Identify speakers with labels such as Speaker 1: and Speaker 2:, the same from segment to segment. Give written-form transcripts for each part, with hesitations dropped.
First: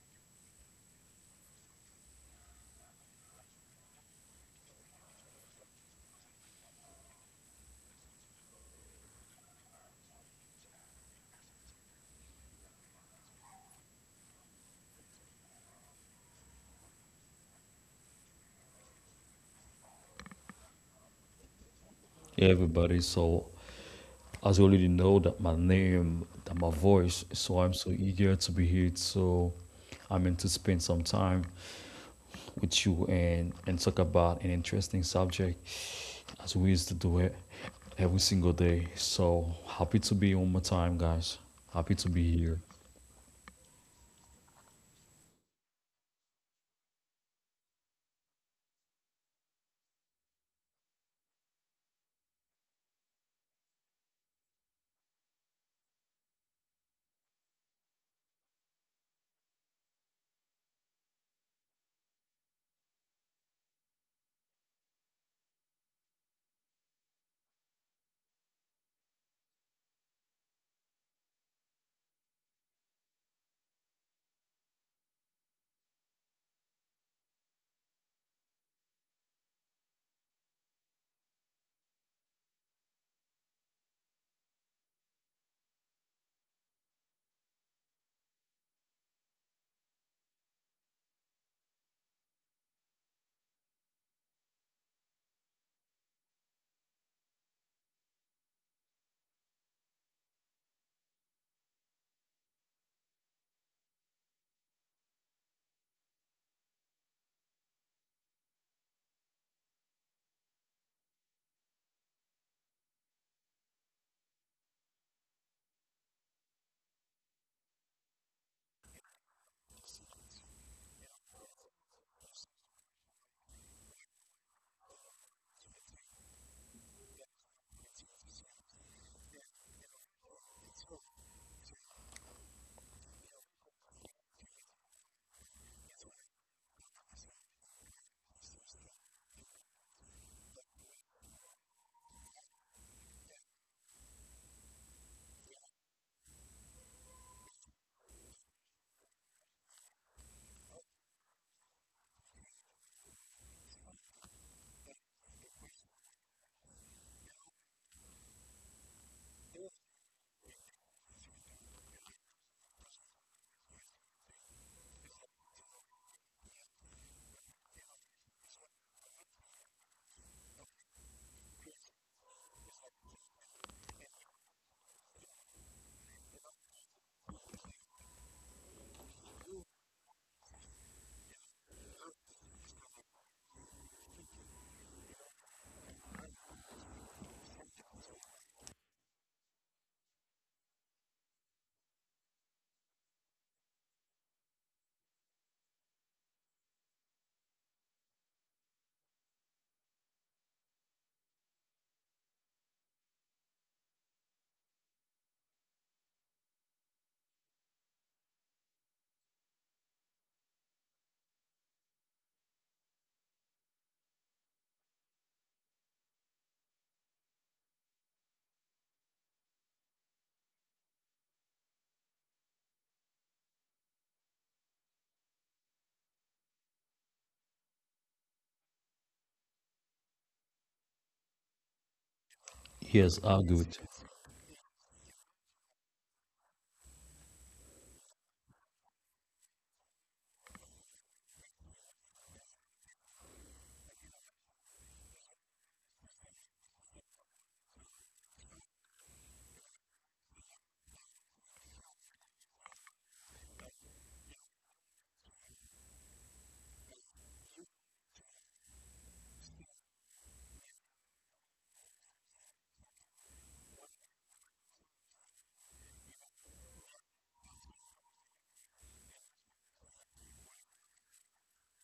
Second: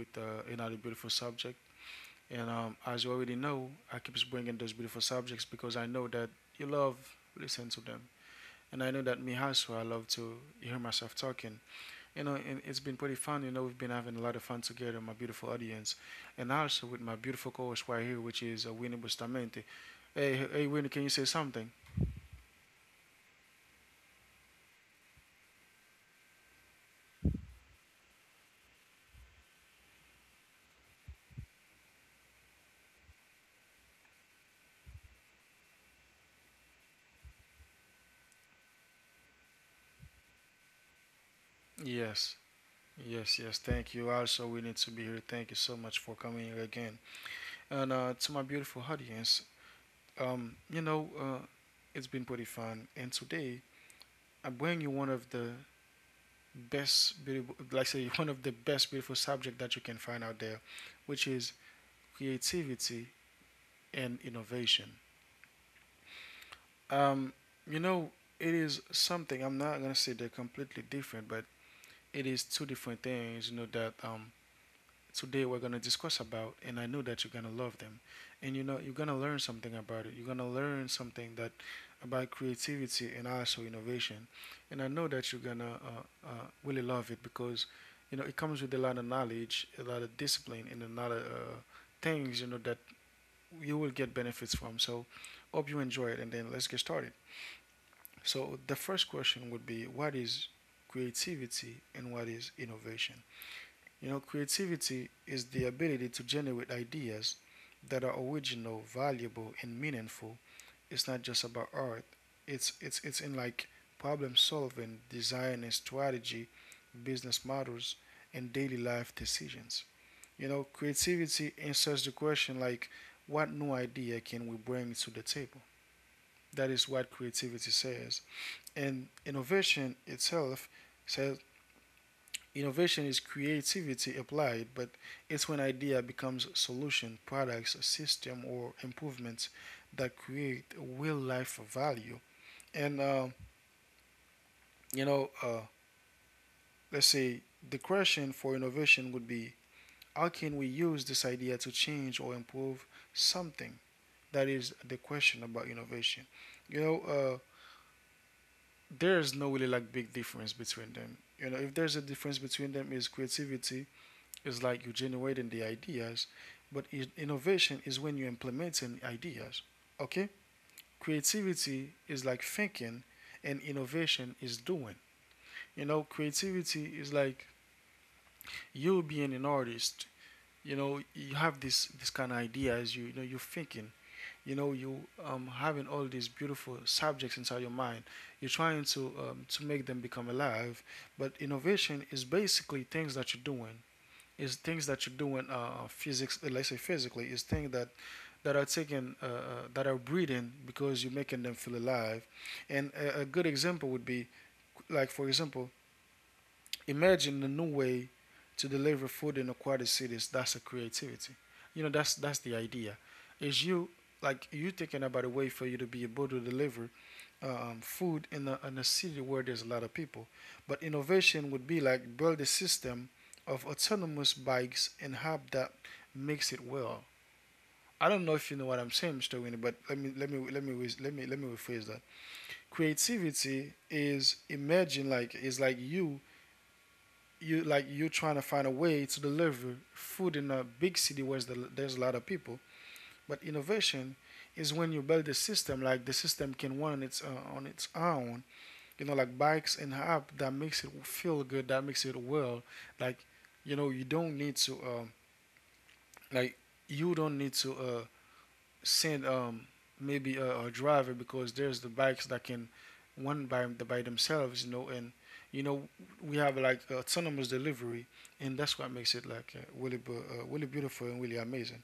Speaker 1: with another beautiful subject. And As you already know, I keep bringing those beautiful subjects because I know that you love listening to them. And I know that me also, I love to hear myself talking. You know, and it's been pretty fun. You know, we've been having a lot of fun together, my beautiful audience. And also with my beautiful co-host right here, which is Winnie Bustamante. Hey, hey, Winnie, can you say something?
Speaker 2: Everybody. So, as you already know, that my name, that my voice, so I'm so eager to be here. So, I'm meant to spend some time with you and talk about an interesting subject as we used to do it every single day. So happy to be one more time, guys. Happy to be
Speaker 1: Yes,
Speaker 2: here.
Speaker 1: yes, yes. Thank you. Also, Winnie, to be here. Thank you so much for coming here again. And to my beautiful audience, um, you know, uh, it's been pretty fun. And today, I bring you one of the best beautiful, like I say, one of the best beautiful subject that you can find out there, which is creativity and innovation. Um, you know, it is something. I'm not gonna say they're completely different, but it is two different things. You know that today we're going to discuss about, and I know that you're going to love them. And you know you're going to learn something about it. You're going to learn something that, about creativity and also innovation. And I know that you're going to really love it because you know it comes with a lot of knowledge, a lot of discipline, and a lot of things, you know, that you will get benefits from. So hope you enjoy it, and then let's get started. So the first question would be, what is creativity and what is innovation? You know, creativity is the ability to generate ideas that are original, valuable, and meaningful. It's not just about art. It's in like problem solving, design and strategy, business models, and daily life decisions. You know, creativity answers the question like, what new idea can we bring to the table? That is what creativity says. And innovation itself says, innovation is creativity applied, but it's when idea becomes solution, products, system, or improvements that create real life value. And you know, uh, let's say the question for innovation would be, how can we use this idea to change or improve something? That is the question about innovation. You know, uh, there is no really like big difference between them. You know, if there's a difference between them, is creativity is like you generating the ideas, but innovation is when you implementing ideas. Okay? Creativity is like thinking, and innovation is doing. You know, creativity is like you being an artist. You know, you have this kind of ideas. You know, you're thinking. You know, you having all these beautiful subjects inside your mind. You're trying to make them become alive. But innovation is basically things that you're doing. Is things that you're doing, physics, let's say physically, is things that are taking that are breathing because you're making them feel alive. And a good example would be, like for example, imagine the new way to deliver food in aquatic cities. That's a creativity. You know, that's the idea. Is you like you thinking about a way for you to be able to deliver food in in a city where there's a lot of people. But innovation would be like build a system of autonomous bikes and have that makes it well. I don't know if you know what I'm saying, Mr. Winnie, but let me let me let me let me let me rephrase that.
Speaker 2: Yes, I good.
Speaker 1: Creativity is imagine like is like you like you trying to find a way to deliver food in a big city where there's a lot of people. But innovation is when you build a system, like the system can run on its own, you know, like bikes and app that makes it feel good, that makes it well. Like, you know, you don't need to, like, you don't need to send maybe a driver because there's the bikes that can run by themselves, you know. And you know, we have like autonomous delivery, and that's what makes it like really, really beautiful and really amazing.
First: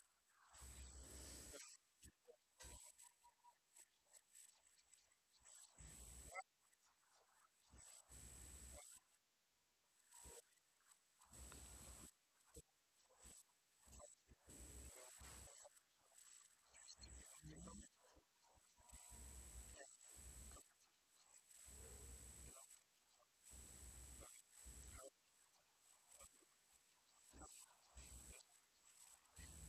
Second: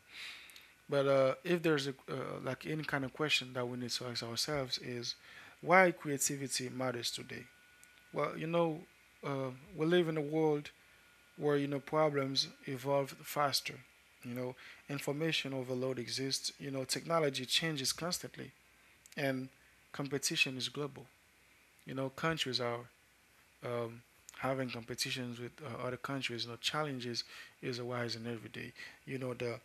Speaker 1: But if there's like any kind of question that we need to ask ourselves is, why creativity matters today. Well, you know, we live in a world where you know problems evolve faster. You know, information overload exists. You know, technology changes constantly, and competition is global. You know, countries are um, having competitions with other countries. You know, challenges is arising every day. You know, the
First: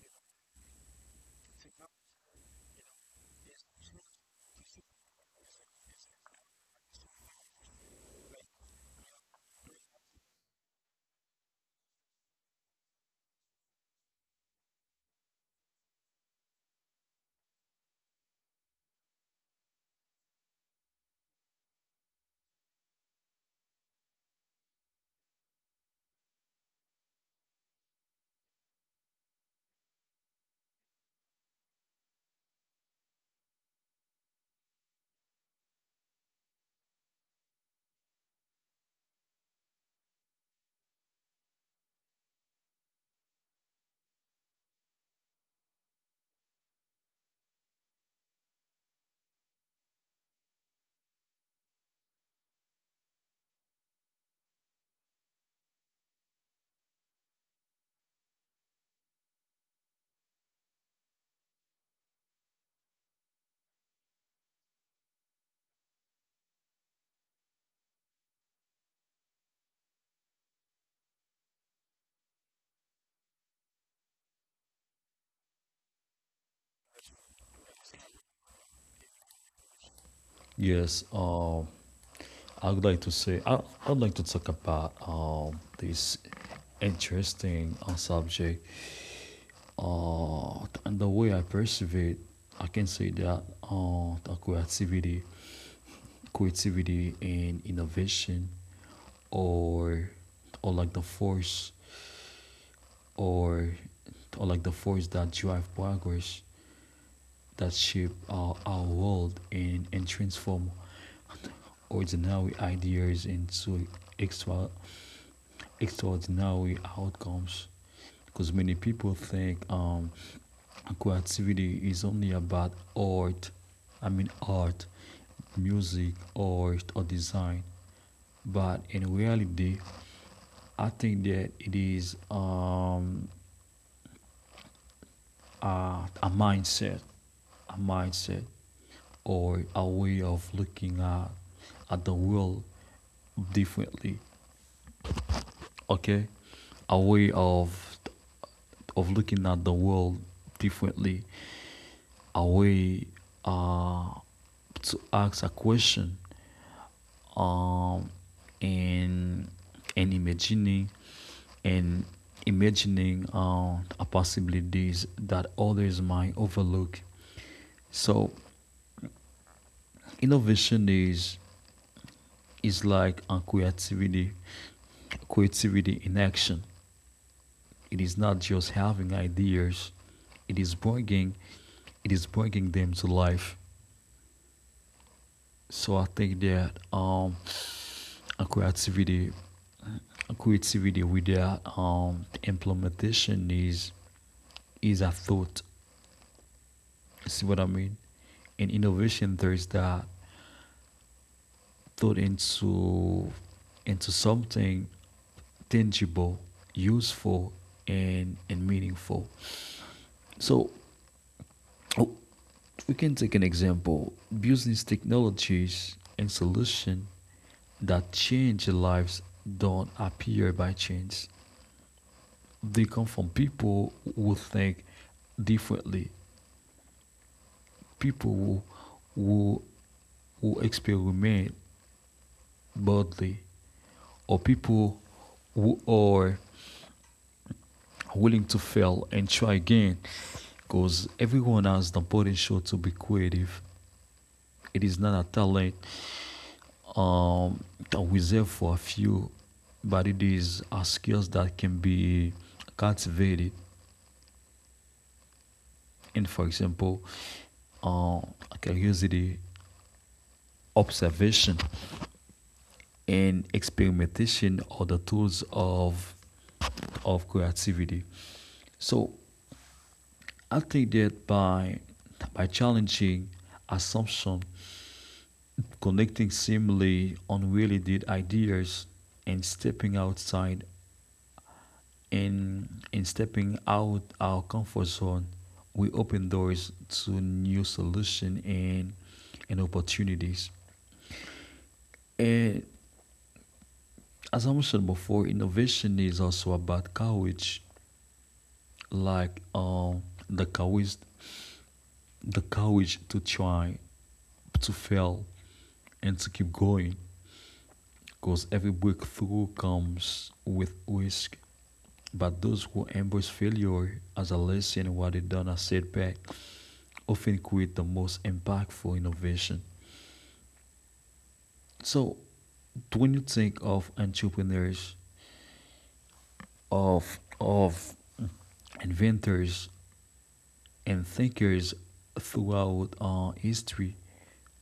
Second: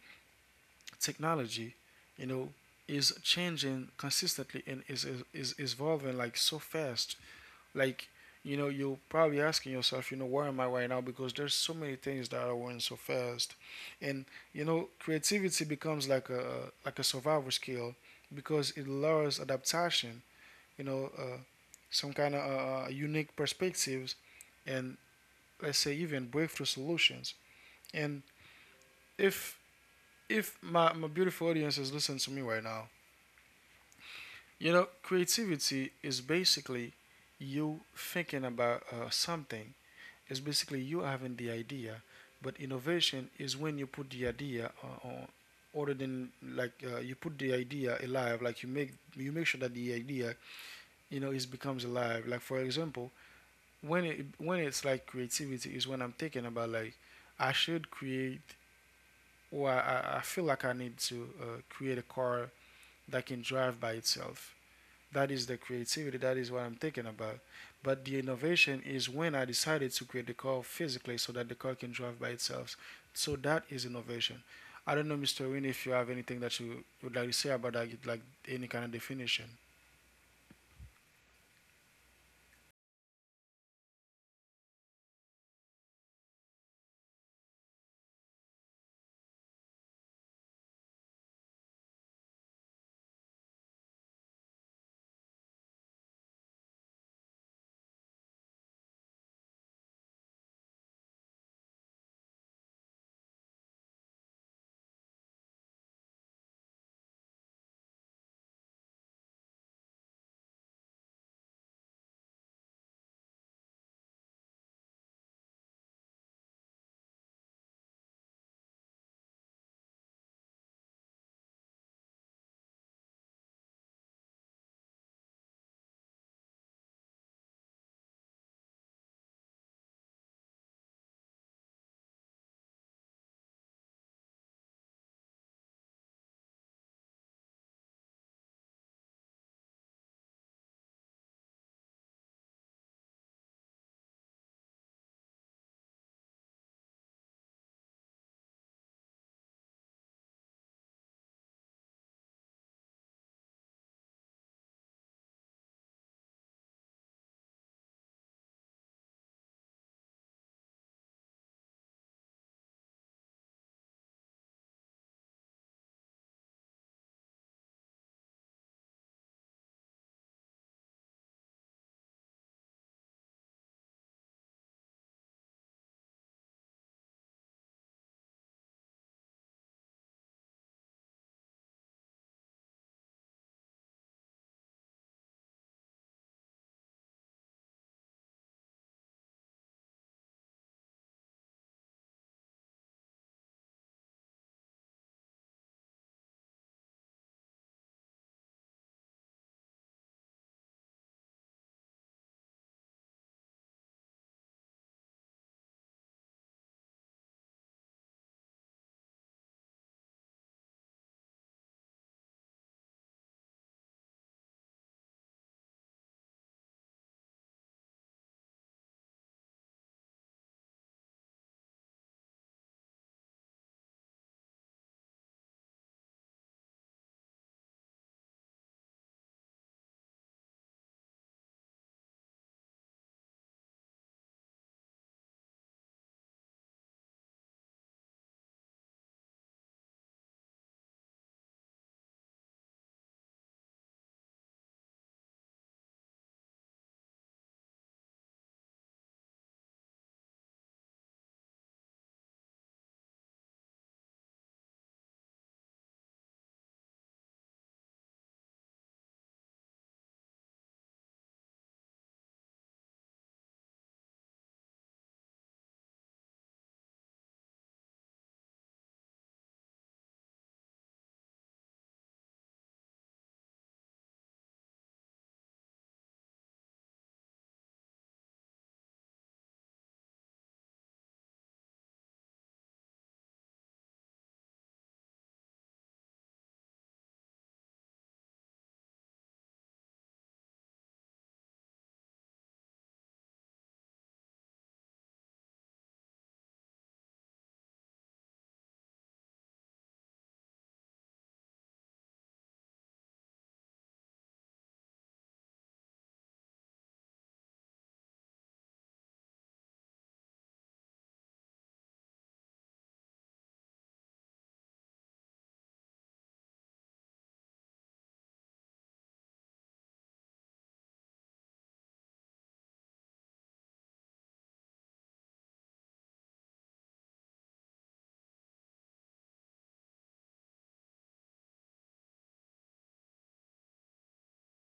Speaker 1: technology, you know, is changing consistently and is evolving like so fast. Like, you know, you're probably asking yourself, you know, where am I right now? Because there's so many things that are going so fast, and you know, creativity becomes like a survival skill because it allows adaptation. You know, some kind of unique perspectives, and let's say even breakthrough solutions. And if if my, my beautiful audience is listening to me right now, you know, creativity is basically you thinking about something, is basically you having the idea, but innovation is when you put the idea on, other than like you put the idea alive, like you make sure that the idea you know is becomes alive. Like for example, when it when it's like creativity is when I'm thinking about like I should create or feel like I need to create a car that can drive by itself. That is the creativity. That is what I'm thinking about. But the innovation is when I decided to create the car physically so that the car can drive by itself. So that is innovation. I don't know, Mr. Win, if you have anything that you would like to say about that, you'd like any kind of definition.
Speaker 2: Yes, I would like to say I'd like to talk about this interesting subject uh, and the way I perceive it, I can say that creativity and innovation, or or like the force, or that drive progress, that shape our world and transform ordinary ideas into extra extraordinary outcomes. Because many people think creativity is only about art, I mean, art, music, art, or design, but in reality I think that it is, a mindset, a mindset or a way of looking at the world differently. Okay, a way of looking at the world differently, a way uh, to ask a question, um and and and imagining possibilities that others might overlook. So innovation is like a, creativity in action. It is not just having ideas, it is bringing it is bringing them to life. So I think that akoi creativity, akoi activity with their implementation is a thought. See what I mean? In innovation, there is that thought into something tangible, useful, and meaningful. So, oh, we can take an example: business technologies and solution that change lives don't appear by chance. They come from people who think differently, people who, who experiment boldly, or people who are willing to fail and try again. Because everyone has the potential to be creative. It is not a talent um, reserved for a few, but it is a skill that can be cultivated. And for example, uh, curiosity, observation, and experimentation are the tools of creativity. So I think that by challenging assumption, connecting seemingly unrelated ideas, and stepping out our comfort zone, we open doors to new solutions and opportunities. And assumption before innovation is also about courage, like the courage, the courage, to try, to fail, and to keep going. Because every breakthrough comes with risk. But those who embrace failure as a lesson what they done as setback often create the most impactful innovation. So, when you think of entrepreneurs, of inventors, and thinkers throughout our history.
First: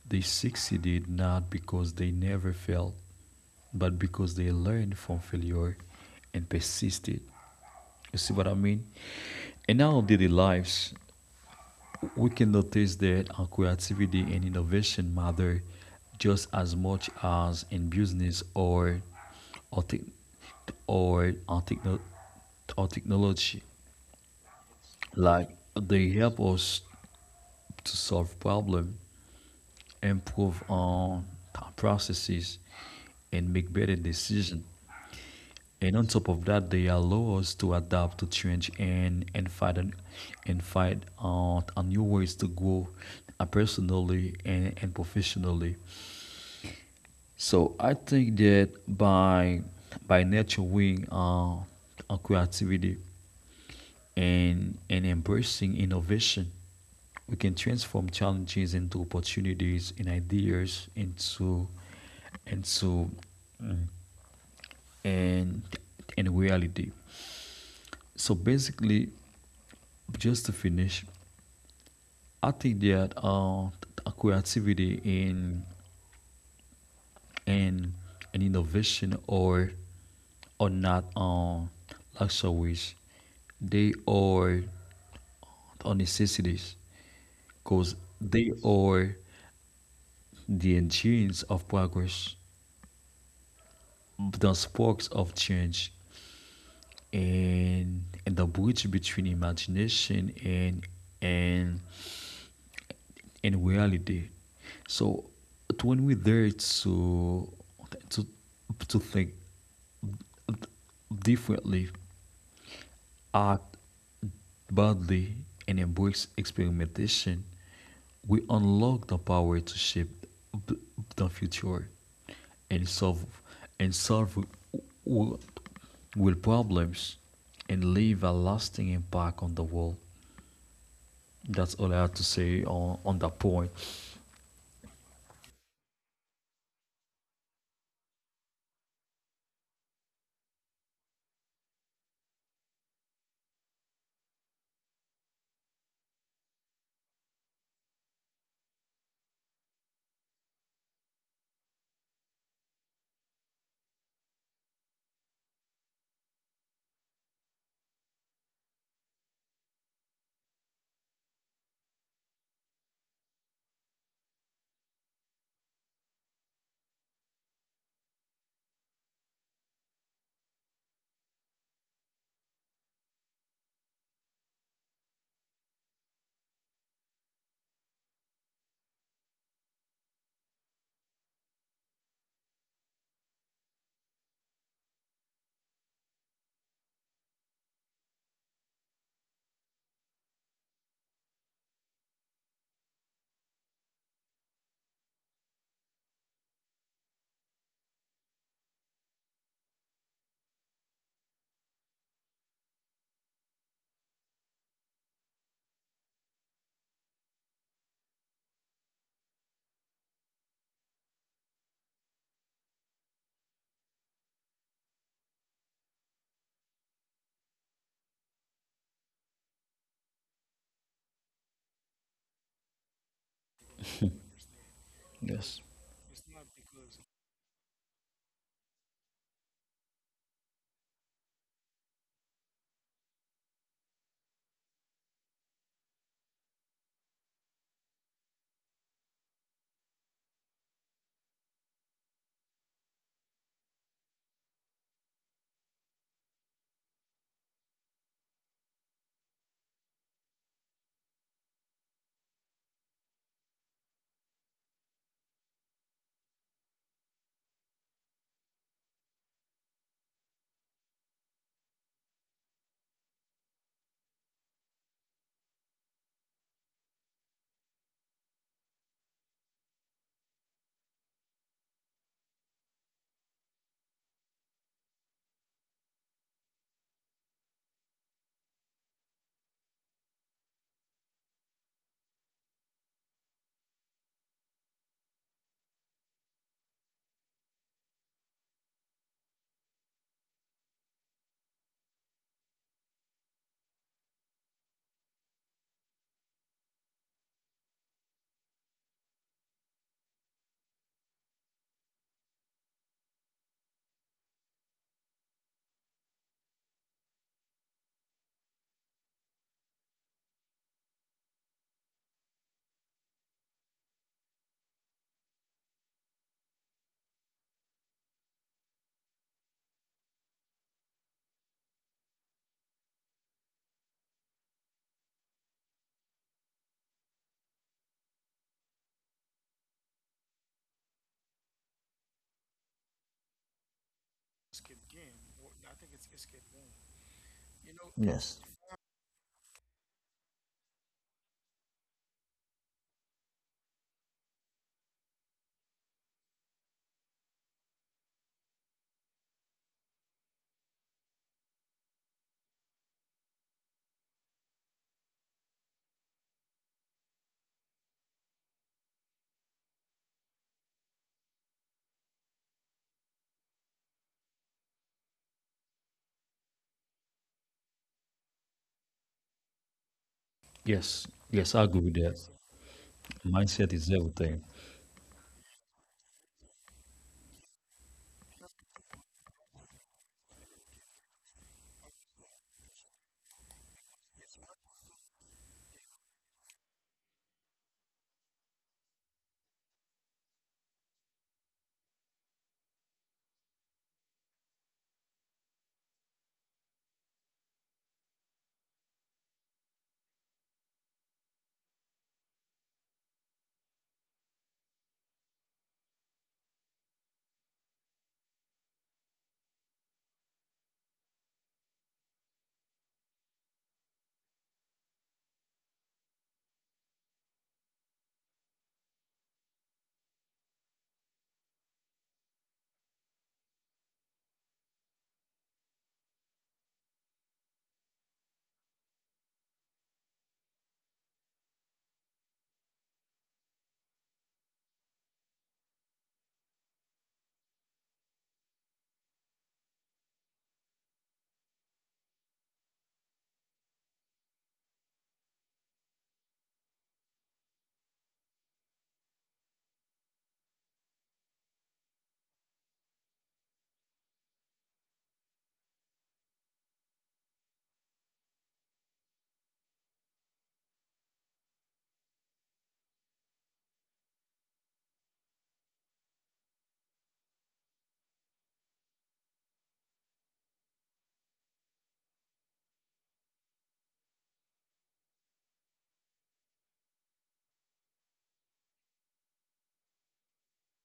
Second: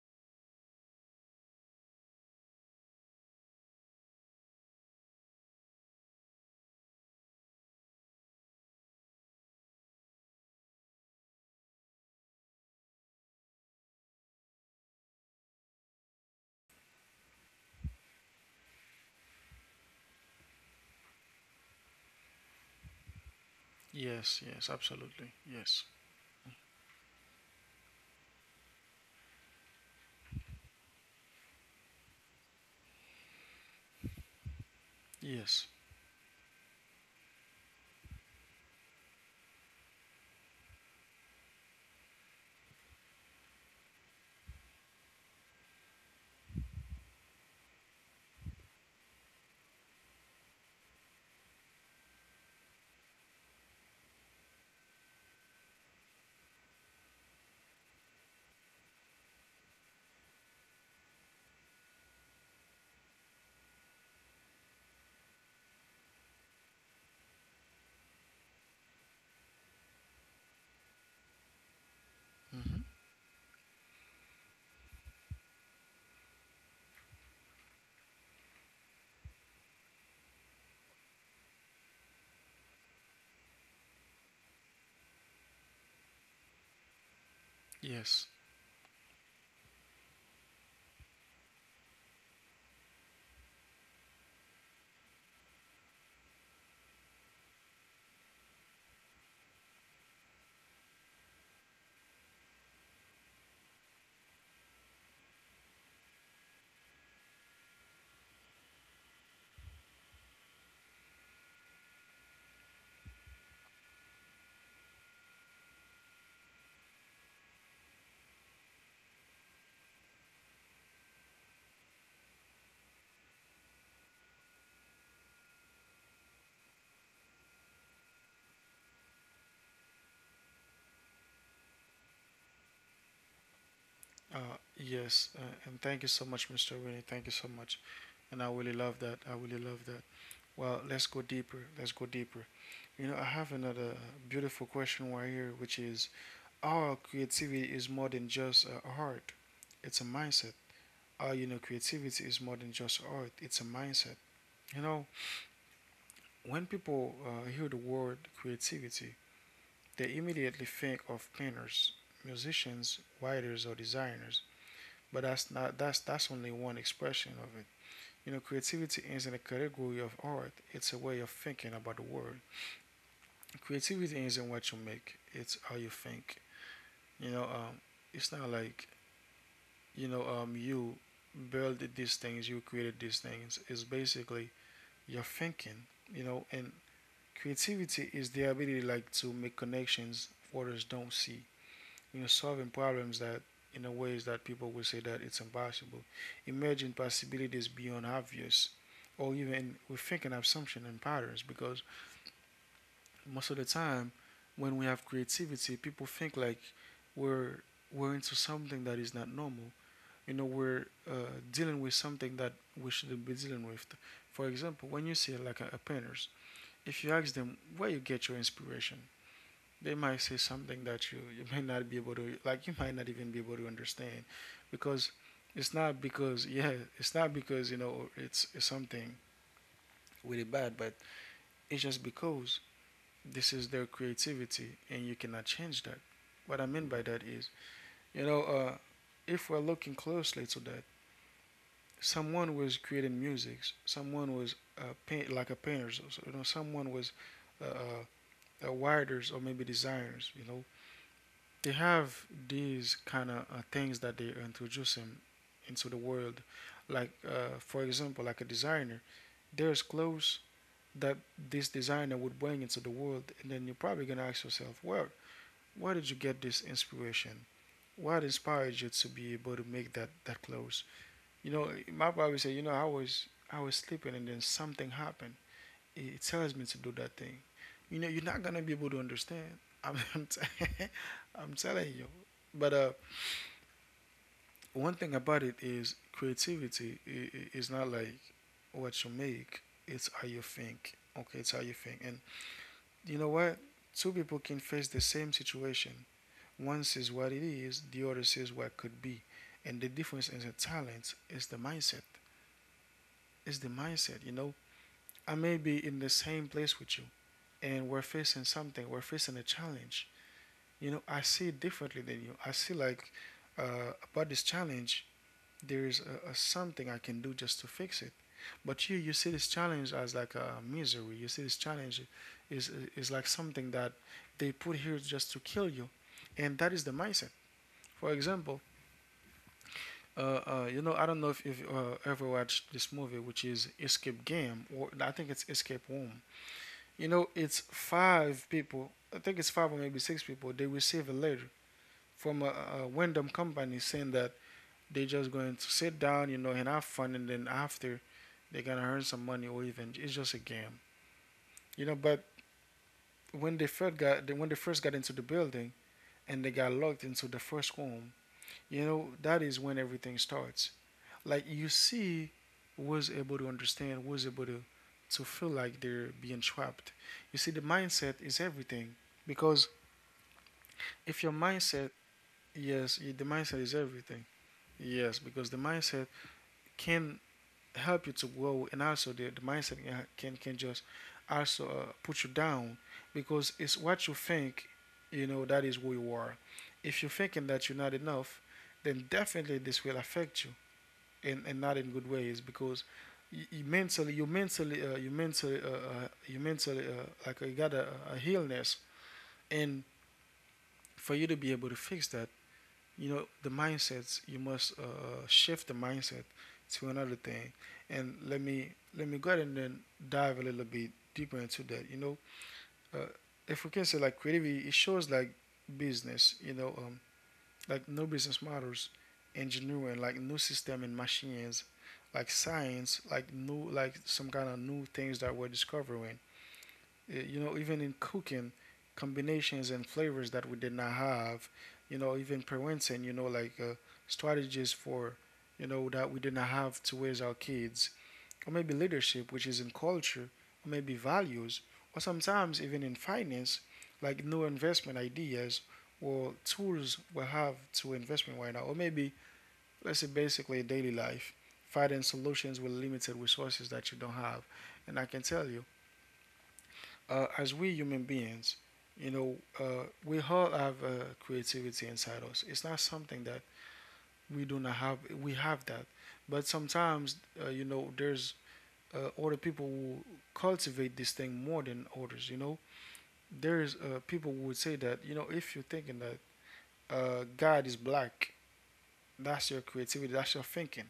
Speaker 2: They succeeded not because they never failed, but because they learned from failure and persisted. You see what I mean? In our daily lives, we can notice that our creativity and innovation matter just as much as in business, or, tech, or our technology.
Speaker 1: Yes, yes, absolutely.
Speaker 2: Like
Speaker 1: Yes.
Speaker 2: they help us to solve problem, improve on our processes, and make better decisions.
Speaker 1: Yes.
Speaker 2: And on top of that, they allow us to adapt to change and and find out a new ways to grow, personally and professionally. So I think that by nurturing our creativity, and embracing innovation, we can transform challenges into opportunities and ideas into mm, and and reality. So basically, just to finish, I
Speaker 1: Hmm.
Speaker 2: think that creativity and and innovation or not luxuries, they are necessities, because
Speaker 1: Yes.
Speaker 2: they are the endurance of progress, the sparks of change, and the bridge between imagination and and reality. So when we dare to to think differently, act boldly, and embrace experimentation, we unlock the power to shape the future and solve and solve will problems, and leave a lasting impact on the world. That's all I have to say on that point.
Speaker 1: Yes. And thank you so much, Mr. Winnie. Thank you so much. And I really love that. I really love that. Well, let's go deeper. Let's go deeper. You know, I have another beautiful question right here, which is, our creativity is more than just art, it's a mindset. Our, you know, creativity is more than just art, it's a mindset. You know, when people hear the word creativity, they immediately think of painters, musicians, writers, or designers. But that's not that's that's only one expression of it. You know, creativity isn't a category of art; it's a way of thinking about the world. Creativity isn't what you make; it's how you think. You know, it's not like you know you build these things, you created these things. It's basically your thinking. You know, and creativity is the ability like to make connections others don't see. You know, solving problems that in a ways that people will say that it's impossible. Imagine possibilities beyond obvious, or even we're thinking assumption and patterns, because most of the time when we have creativity, people think like we're we're into something that is not normal. You know, we're dealing with something that we shouldn't be dealing with. For example, when you see like a painters, if you ask them where you get your inspiration, they might say something that you might not be able to like you might not even be able to understand, because
Speaker 2: Yes,
Speaker 1: it's not because yeah it's not because you know it's something really bad, but it's just because this is their creativity and you cannot change that. What I mean by that is, you know, if we're looking closely to that, someone was creating music, someone was paint, like a painter, so, so, you know, someone was uh, uh, a writers or maybe designers, you know, they have these kind of things that they introduce him into the world, like for example like a designer, there's clothes that this designer would bring into the world, and then you're probably gonna ask yourself, well, where did you get this inspiration? What inspired you to be able to make that that close? You know, my brother said, you know, I was sleeping and then something happened. It tells me to do that thing. You know, you're not gonna be able to understand. I'm I'm, t- I'm telling you. But one thing about it is creativity is not like what you make. It's how you think. Okay, it's how you think. And you know what? Two people can face the same situation. One says what it is, the other says what could be. And the difference in the talent, is the mindset. It's the mindset, you know. I may be in the same place with you and we're facing something, we're facing a challenge. You know, I see it differently than you. I see like about this challenge, there is a something I can do just to fix it. But you see this challenge as like a misery. You see this challenge is is like something that they put here just to kill you, and that is the mindset. For example, Uh, I don't know if you've ever watched this movie, which is Escape Game, or I think it's Escape Room. You know, it's five people, I think it's five or maybe six people, they receive a letter from a random company saying that they're just going to sit down, you know, and have fun, and then after they're gonna earn some money or even it's just a game, you know. But when they first got into the building and they got locked into the first room, you know, that is when everything starts. Like you see, was able to feel like they're being trapped. You see the mindset is everything, because
Speaker 2: yes,
Speaker 1: if your
Speaker 2: yes, I agree with
Speaker 1: mindset,
Speaker 2: that.
Speaker 1: yes, the mindset
Speaker 2: Mindset
Speaker 1: is
Speaker 2: is
Speaker 1: everything.
Speaker 2: everything.
Speaker 1: Yes, because the mindset can help you to grow, and also the mindset can just also put you down, because it's what you think. You know, that is who you are. If you're thinking that you're not enough, then definitely this will affect you, and not in good ways, because you mentally you mentally you mentally you mentally like you got a illness, and for you to be able to fix that, you know, the mindsets, you must shift the mindset to another thing. And let me go ahead and then dive a little bit deeper into that, you know. uh, if we can say like creativity, it shows like business, you know, like new business models, engineering, like new system and machines, like science, like new, like some kind of new things that we're discovering. You know, even in cooking, combinations and flavors that we did not have. You know, even parenting. You know, like strategies for, you know, that we did not have to raise our kids, or maybe leadership, which is in culture, or maybe values, or sometimes even in finance, like new investment ideas or tools we'll have to investment right now, or maybe let's say basically daily life, finding solutions with limited resources that you don't have. And I can tell you, as we human beings, you know, we all have creativity inside us. It's not something that we do not have. We have that, but sometimes, you know, there's older people will cultivate this thing more than others. You know, there's people who would say that, you know, if you're thinking that God is black, that's your creativity, that's your thinking.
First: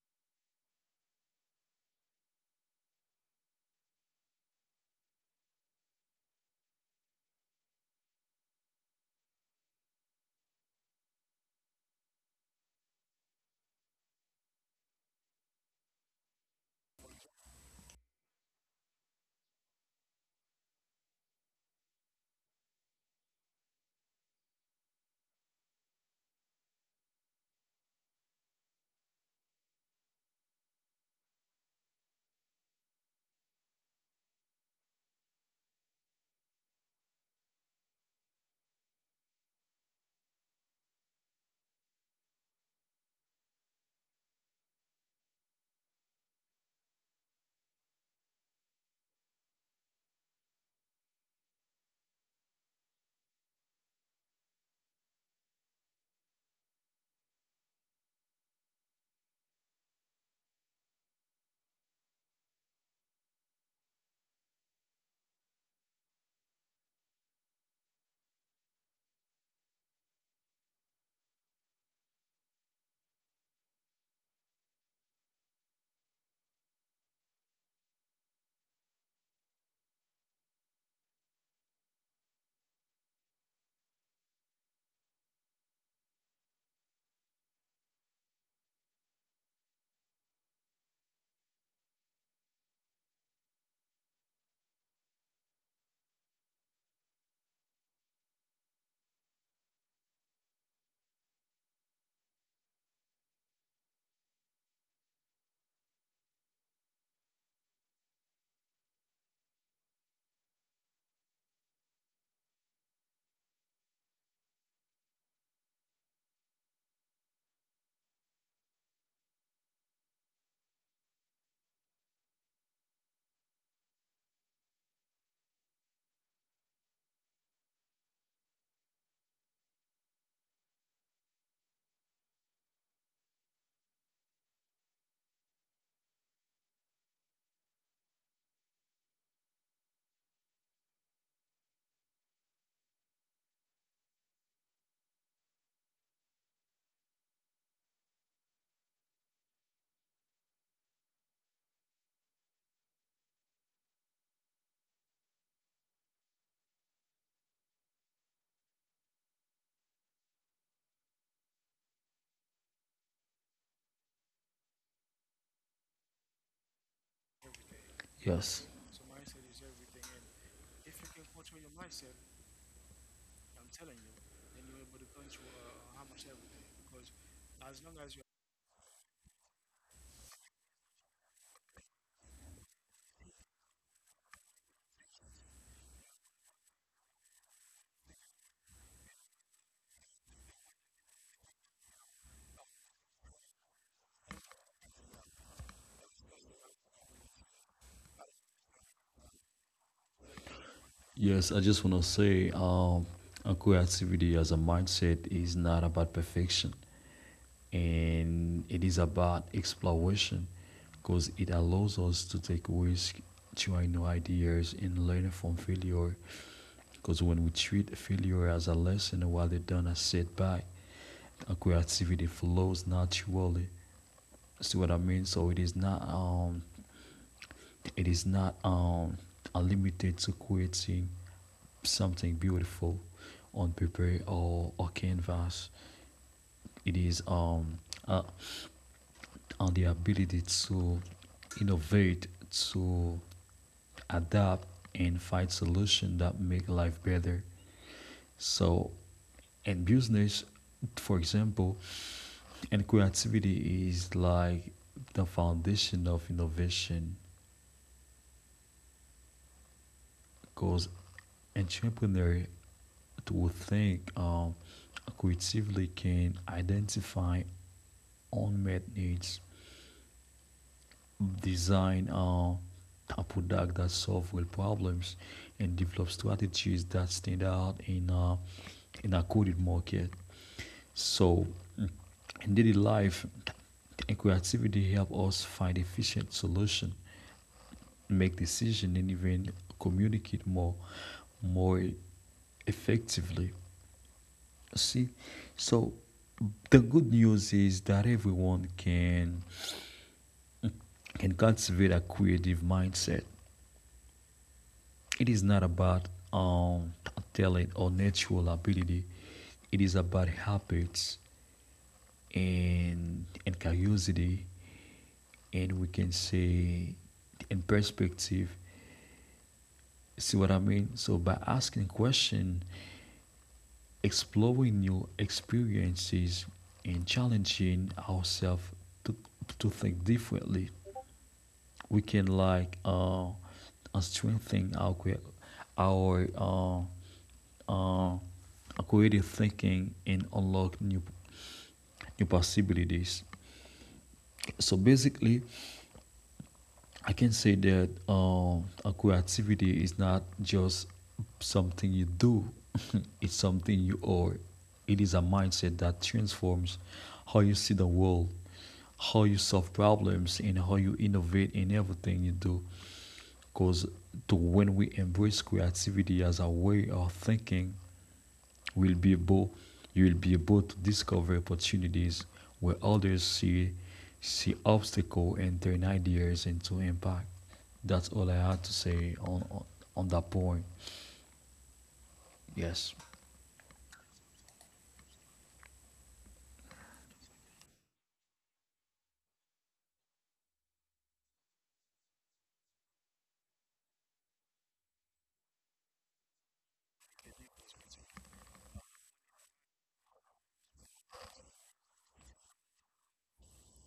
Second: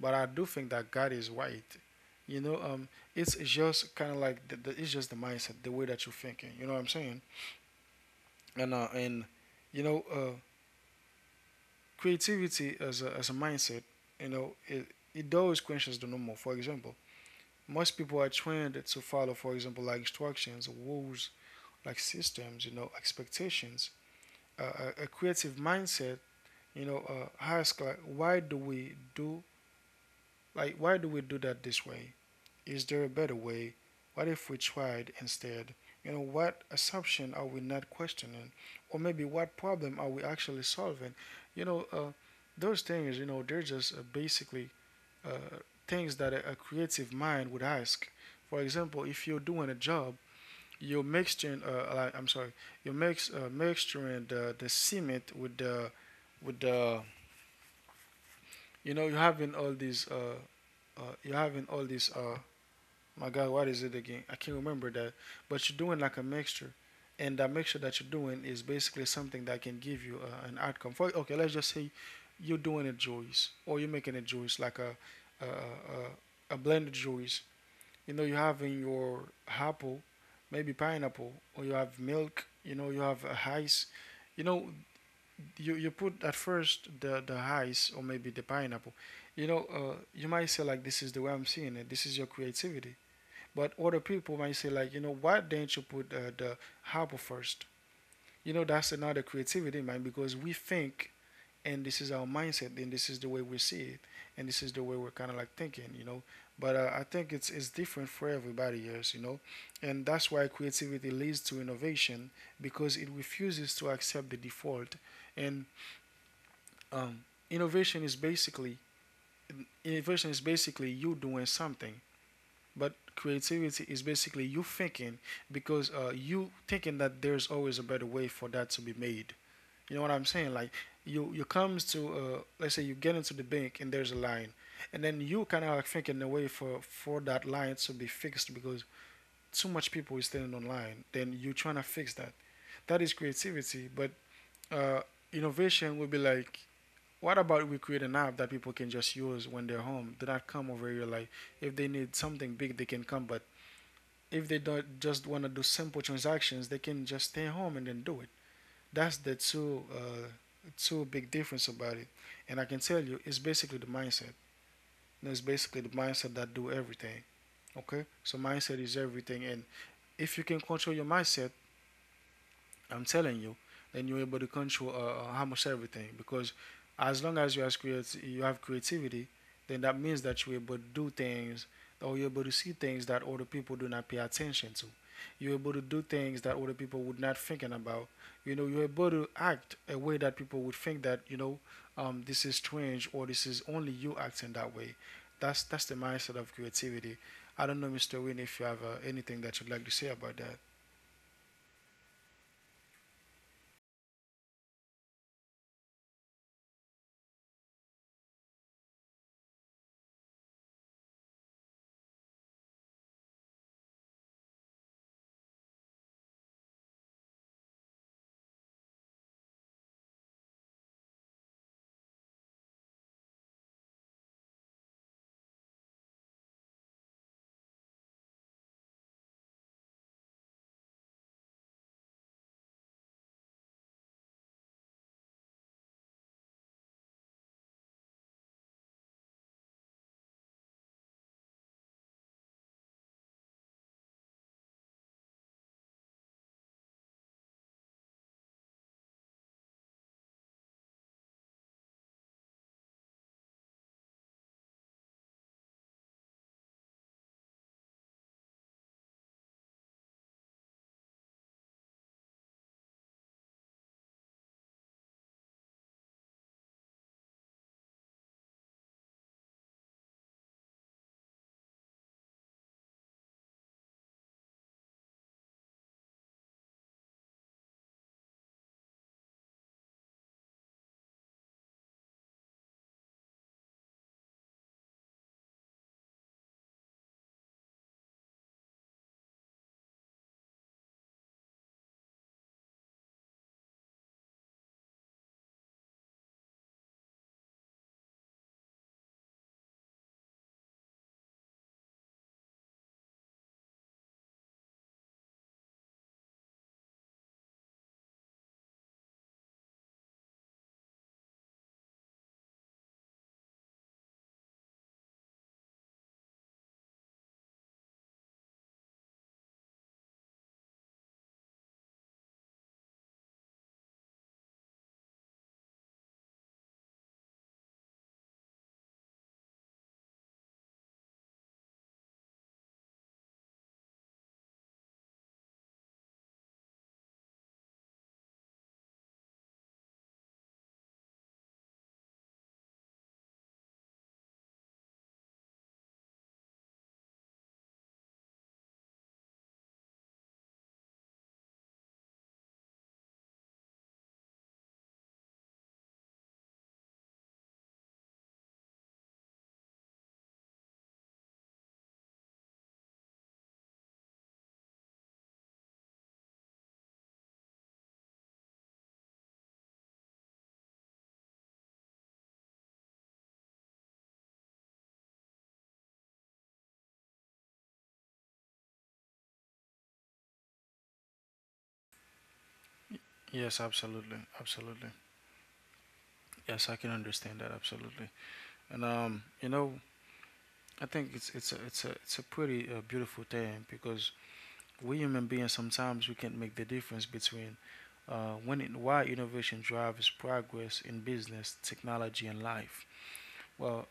Speaker 1: But I do think that God is white. You know, it's just kind of like it's just the mindset, the way that you're thinking. You know what I'm saying? And you know, creativity as as a mindset, you know, it does questions the normal. For example, most people are trained to follow, for example, like instructions, rules, like systems, you know, expectations. A creative mindset, you know, ask like, why do we do, why do we do that this way? Is there a better way? What if we tried instead? You know, what assumption are we not questioning, or maybe what problem are we actually solving? You know, those things, you know, they're just basically uh, things that a creative mind would ask. For example, if you're doing a job, you're mixing like, I'm sorry, you mix mixturing the cement with the with the, you know, you're having all these uh you're having all these uh my God, what is it again, I can't remember that. But you're doing like a mixture, and that mixture that you're doing is basically something that can give you an outcome for, okay, let's just say you're doing a juice, or you're making a juice like a blended juice. You know, you have in your apple, maybe pineapple, or you have milk, you know, you have ice. You know, you put at first the ice, or maybe the pineapple. You know, you might say like, this is the way I'm seeing it, this is your creativity. But other people might say like, you know, why didn't you put the apple first? You know, that's another creativity, man, because we think, and this is our mindset, and this is the way we see it, and this is the way we're kind of like thinking, you know. But I think it's different for everybody else, you know. And that's why creativity leads to innovation, because it refuses to accept the default. And um, innovation is basically, you doing something, but creativity is basically you thinking, because you thinking that there's always a better way for that to be made. You know what I'm saying? Like, you comes to let's say you get into the bank and there's a line, and then you kind of like thinking a way for that line to be fixed, because too much people is standing on line. Then you trying to fix that. That is creativity. But uh, innovation would be like, what about we create an app that people can just use when they're home? Do not come over here. Like, if they need something big, they can come. But if they don't just want to do simple transactions, they can just stay home and then do it. That's the two two big difference about it. And I can tell you, it's basically the mindset. It's basically the mindset that do everything. Okay, so
Speaker 2: Yes,
Speaker 1: mindset is everything, and if you can control your mindset, I'm telling you, then you're able to control almost everything, because as long as you have you have creativity, then that means that you're able to do things, or you're able to see things that other people do not pay attention to. You're able to do things that other people would not thinking about. You know, you're able to act a way that people would think that, you know, this is strange, or this is only you acting that way. That's the mindset of creativity. I don't know, Mr. Win, if you have anything that you'd like to say about that.
Speaker 2: yes, I just want to say, creativity as a mindset is not about perfection, and it is about exploration, because it allows us to take risks, try new ideas, and learn from failure. Because when we treat failure as a lesson rather than a setback, our creativity flows naturally. See what I mean? So it is not limited to creating something beautiful on paper, or canvas. It is, uh, on the ability to innovate, to adapt, and find solutions that make life better. So in business, for example, and creativity is like the foundation of innovation because entrepreneur to think creatively can identify unmet needs, design a product that solve real problems, and develop strategies that stand out in a coded market. So in daily life, creativity help us find efficient solution, make decision, and even communicate more effectively. See? So the good news is that everyone can cultivate a creative mindset. It is not about um, talent or natural ability, it is about habits and curiosity, and we can say in perspective. See what I mean? So by asking question, exploring new experiences, and challenging ourselves to, to think differently, we can like, strengthen our uh, creative thinking and unlock new possibilities. So basically, I can say that, creativity is not just something you do, it's something you are. It is a mindset that transforms how you see the world, how you solve problems, and how you innovate in everything you do. Because to when we embrace creativity as a way of thinking, we'll be able, you will be able to discover opportunities where others see obstacle, and turn ideas into impact. That's all I had to say on on that point. Yes,
Speaker 1: Yes, absolutely, absolutely. Yes, I can understand that absolutely. And you know, I think it's a pretty beautiful thing, because we human beings, sometimes we can make the difference between when and why innovation drives progress in business, technology, and life. Well,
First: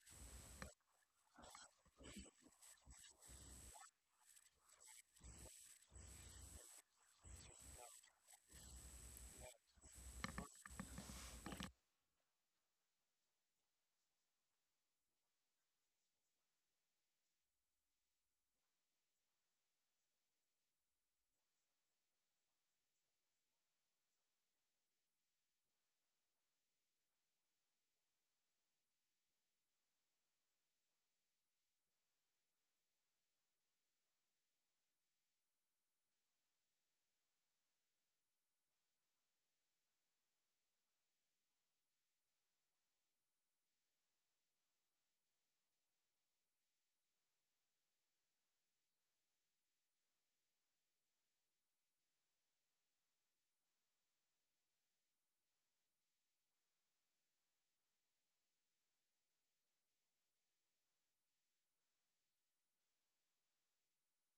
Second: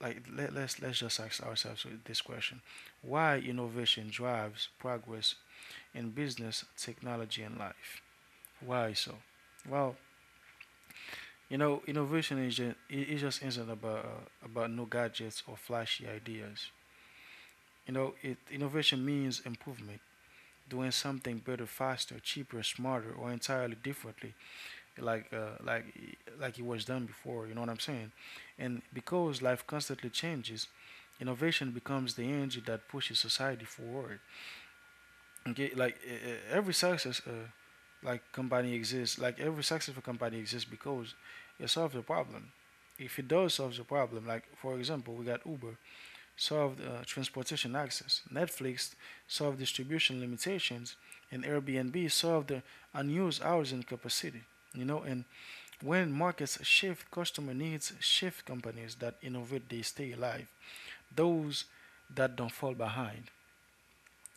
Speaker 1: like let's just ask ourselves this question: why innovation drives progress in business, technology, and life? Why so? Well, you know, innovation is just, it just isn't about new gadgets or flashy ideas. You know, it innovation means improvement, doing something better, faster, cheaper, smarter, or entirely differently, like like it was done before. You know what I'm saying? And because life constantly changes, innovation becomes the engine that pushes society forward. Okay, like every success, like company exists. Like every successful company exists because it solves a problem. If it does solve the problem, like for example, we got Uber solved transportation access, Netflix solved distribution limitations, and Airbnb solved the unused hours in capacity. You know, and when markets shift, customer needs shift. Companies that innovate, they stay alive. Those that don't fall behind.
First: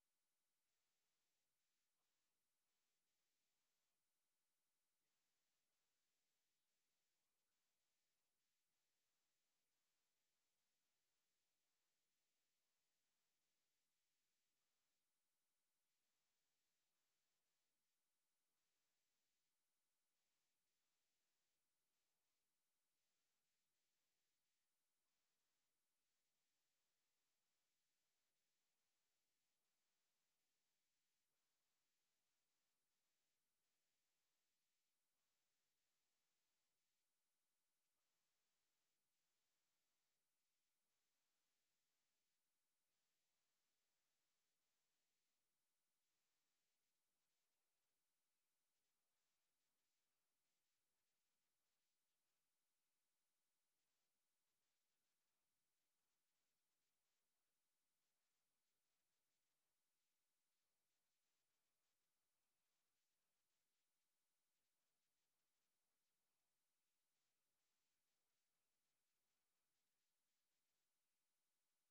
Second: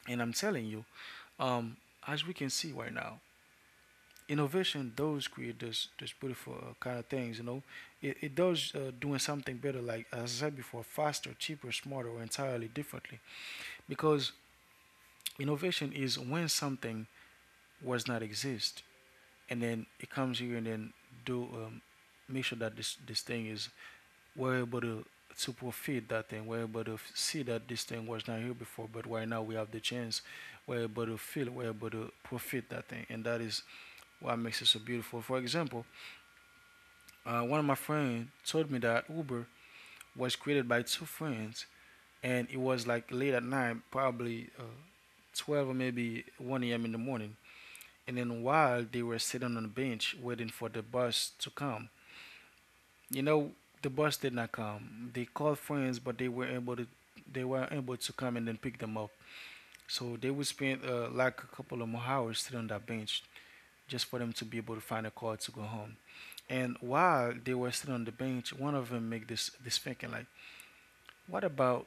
Speaker 1: And I'm telling you, um, as we can see right now, innovation does create this beautiful kind of things. You know, it does doing something better, like as I said before, faster, cheaper, smarter, or entirely differently. Because innovation is when something was not exist, and then it comes here and then do, make sure that this thing is, we're able to profit that thing. We're able to see that this thing was not here before, but right now we have the chance. We're able to feel. We're able to profit that thing, and that is what makes it so beautiful. For example, one of my friends told me that Uber was created by two friends, and it was like late at night, probably 12 or maybe 1 a.m. in the morning. And then while they were sitting on the bench waiting for the bus to come, you know, the bus did not come. They called friends, but they were able to come and then pick them up. So they would spend like a couple of more hours sitting on that bench just for them to be able to find a car to go home. And while they were still on the bench, one of them make this thinking like, what about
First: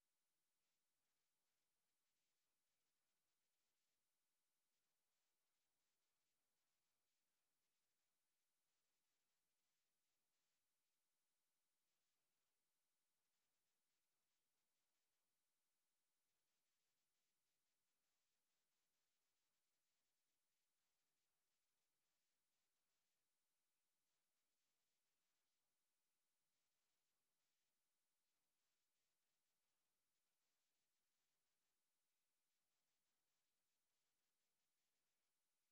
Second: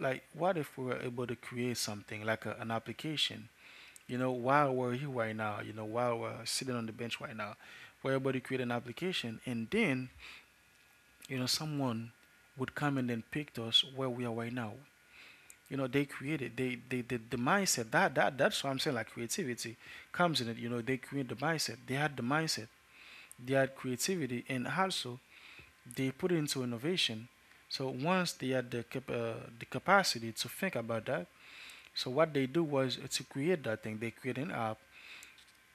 Speaker 1: like what if we were able to create something like an application? You know, while we're here right now, you know, while we're sitting on the bench right now, we're able to create an application, and then you know someone would come and then picked us where we are right now. You know, they created they the mindset that that's why I'm saying like creativity comes in it. You know, they create the mindset. They had the mindset. They had creativity, and also they put it into innovation. So once they had the the capacity to think about that, so what they do was to create that thing. They create an app.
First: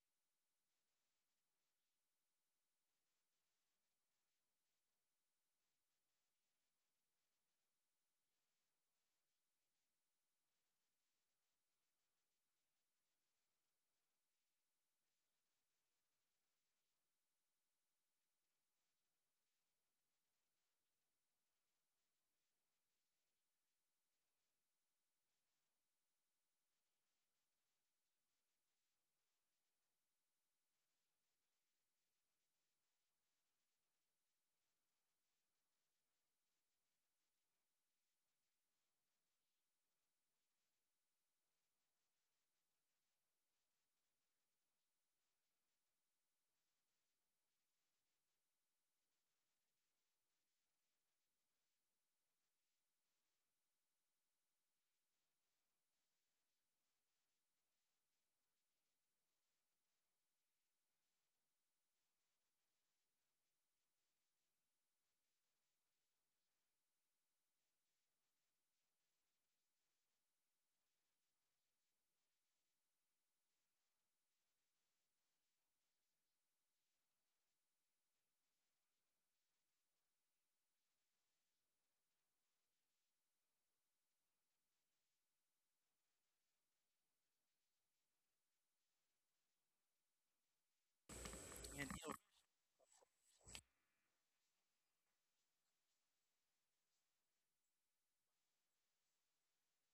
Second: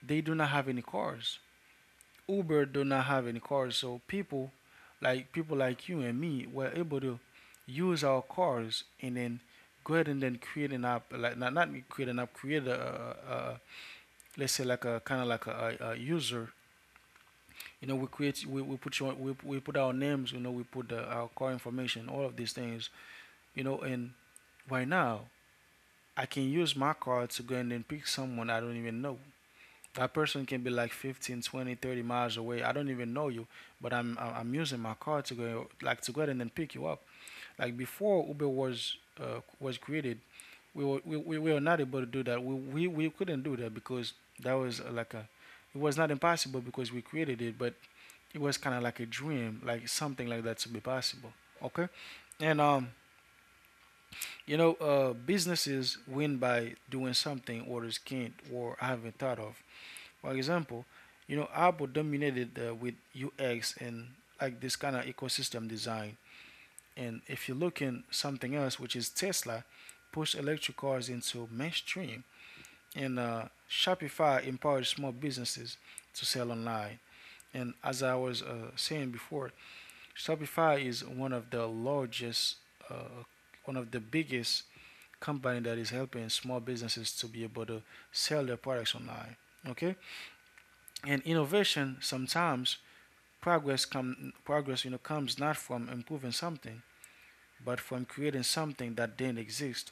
Speaker 1: They do not have any cars. Uber do not have any cars. So people like you and me were able to use our cars and then go ahead and then create an app, like not create an app, create a let's say like a kind of like user. You know we put we put our names, you know, we put our car information, all of these things, you know. And right now I can use my car to go and then pick someone I don't even know. That person can be like 15, 20, 30 miles away. I don't even know you, but I'm using my car to go, like to go ahead and then pick you up. Like before Uber was created, we, we were not able to do that. We we couldn't do that because that was like a, it was not impossible because we created it, but it was kind of like a dream, like something like that to be possible. Okay, and you know, businesses win by doing something others can't or haven't thought of. For example, you know, Apple dominated with UX and like this kind of ecosystem design. And if you look in something else, which is Tesla, pushed electric cars into mainstream, and Shopify empowered small businesses to sell online. And as I was saying before, Shopify is one of the largest, uh, one of the biggest company that is helping small businesses to be able to sell their products online. Okay, and innovation sometimes progress you know, comes not from improving something, but from creating something that didn't exist.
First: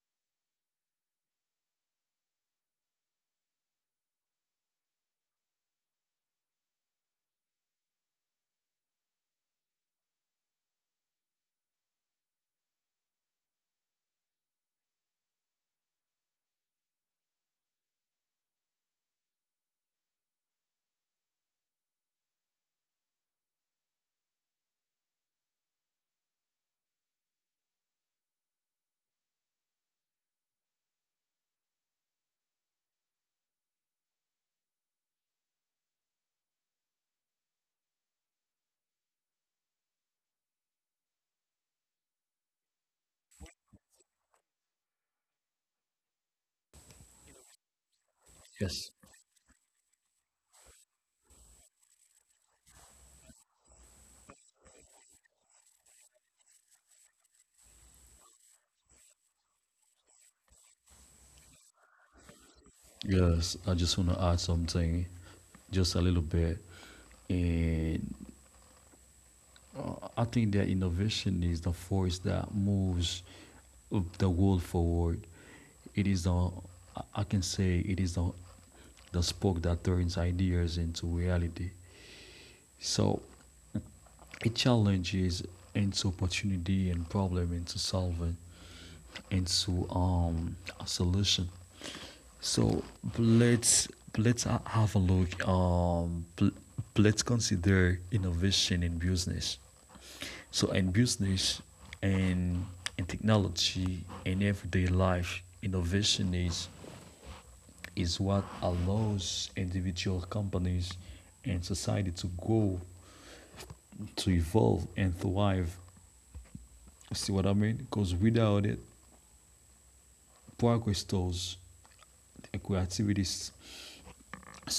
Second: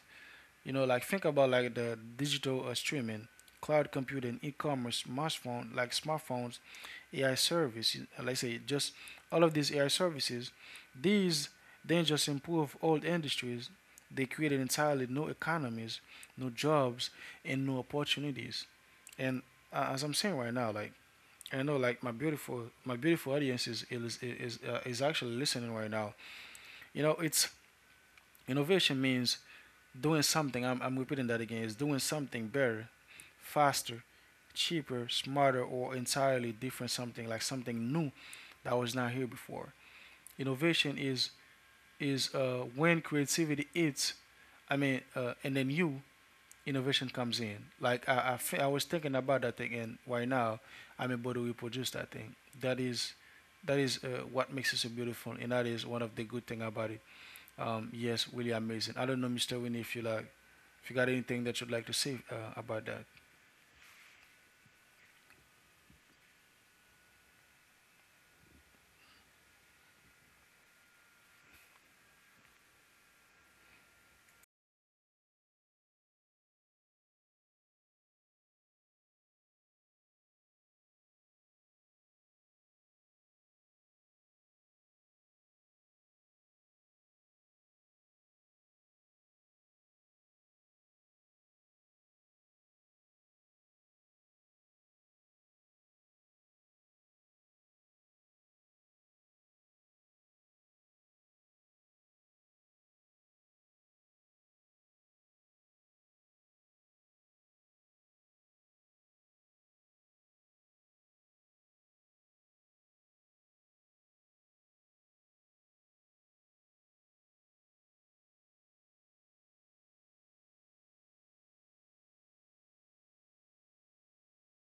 Speaker 1: You know, like think about like the digital streaming, cloud computing, e-commerce, smartphones AI services, like I say, just all of these AI services, these then just improve old industries. They created entirely new economies, new jobs, and new opportunities. And as I'm saying right now, like I know, like my beautiful audience is actually listening right now. You know, it's innovation means doing something. I'm repeating that again. It's doing something better, faster, cheaper, smarter, or entirely different, something like something new that was not here before. Innovation is when creativity eats. I mean, and then you innovation comes in. Like I was
Speaker 2: yes,
Speaker 1: thinking about that thing, and right now I'm able to reproduce that thing. That is what makes it so beautiful, and that is one of the good thing about it. Yes, really amazing. I don't know, Mr. Winnie, if you like, if you got anything that you'd like to say about that.
Speaker 2: yes. I just want to add something, just a little bit, and I think that innovation is the force that moves the world forward. It is the I can say it is the spark that turns ideas into reality. So it challenges into opportunity, and problem into solving, into a solution. So let's, have a look. Let's consider innovation in business. So in business, and in technology, and everyday life, innovation is what allows individual companies and society to grow, to evolve, and thrive. See what I mean? Because without it, progress stalls, creativity stagnates,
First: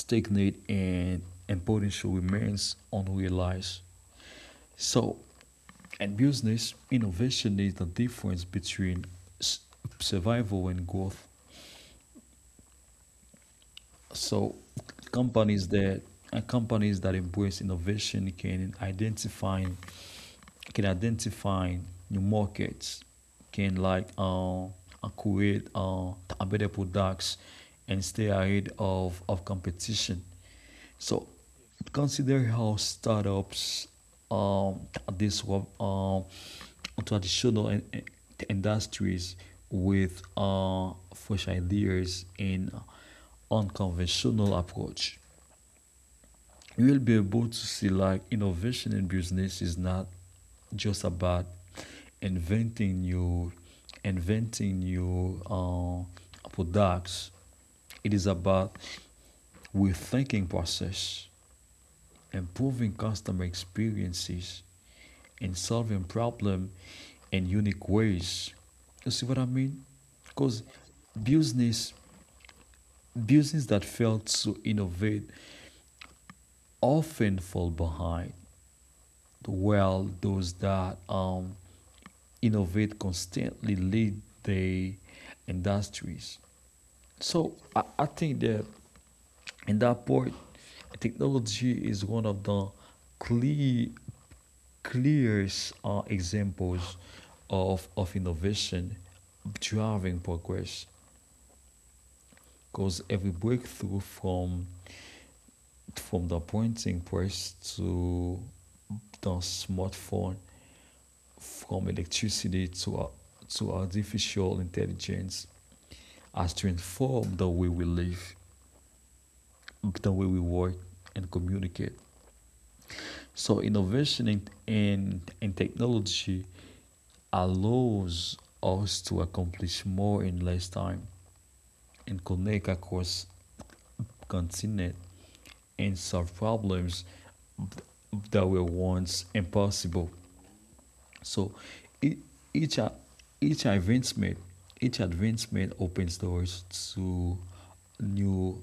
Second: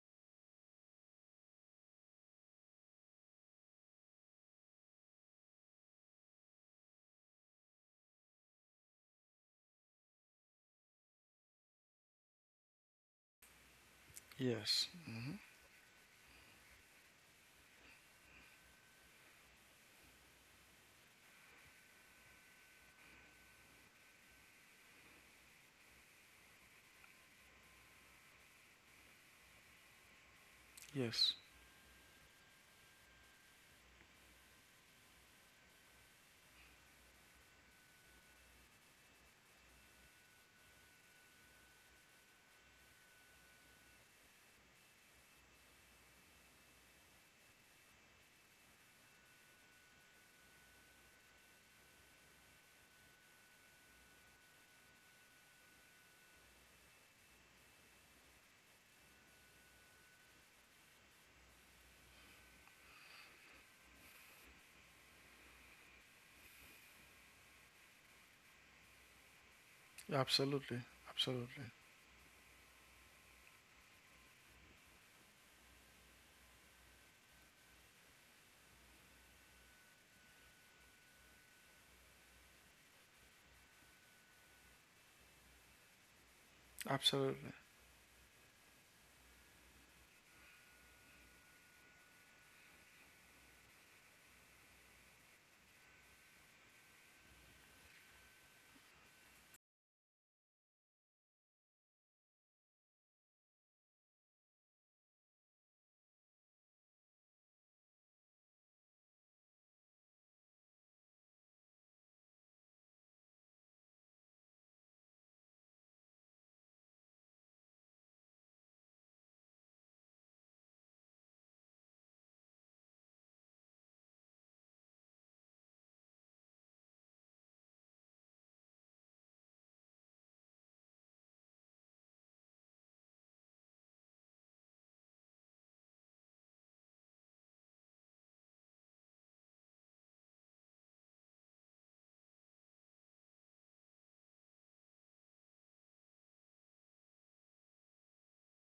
Speaker 2: and and potential remains unrealized. So, in business, innovation is the difference between survival and growth. So
Speaker 1: Yes,
Speaker 2: companies that companies that embrace innovation can identify new markets, can like, create better products, and stay ahead of competition. So
Speaker 1: yes,
Speaker 2: consider how startups um, disrupt traditional industries with fresh ideas and unconventional approach. You will be able to see like innovation in business is not just about inventing new inventing new products. It is about rethinking process, improving customer experiences, and solving problem in unique ways. You see what I mean? Because
Speaker 1: absolutely, absolutely.
Speaker 2: business business that fail to innovate often fall behind, while those that innovate constantly lead their industries.
Speaker 1: Absolutely.
Speaker 2: So I think that in that part, technology is one of the clear, clearest examples of innovation driving progress, because every breakthrough, from the printing press to the smartphone, from electricity to artificial intelligence, as to inform the way we live, the way we work, and communicate. So innovation in technology allows us to accomplish more in less time, and connect across continent, and solve problems that were once impossible. So, e- each a- each advancement each advancement opens doors to new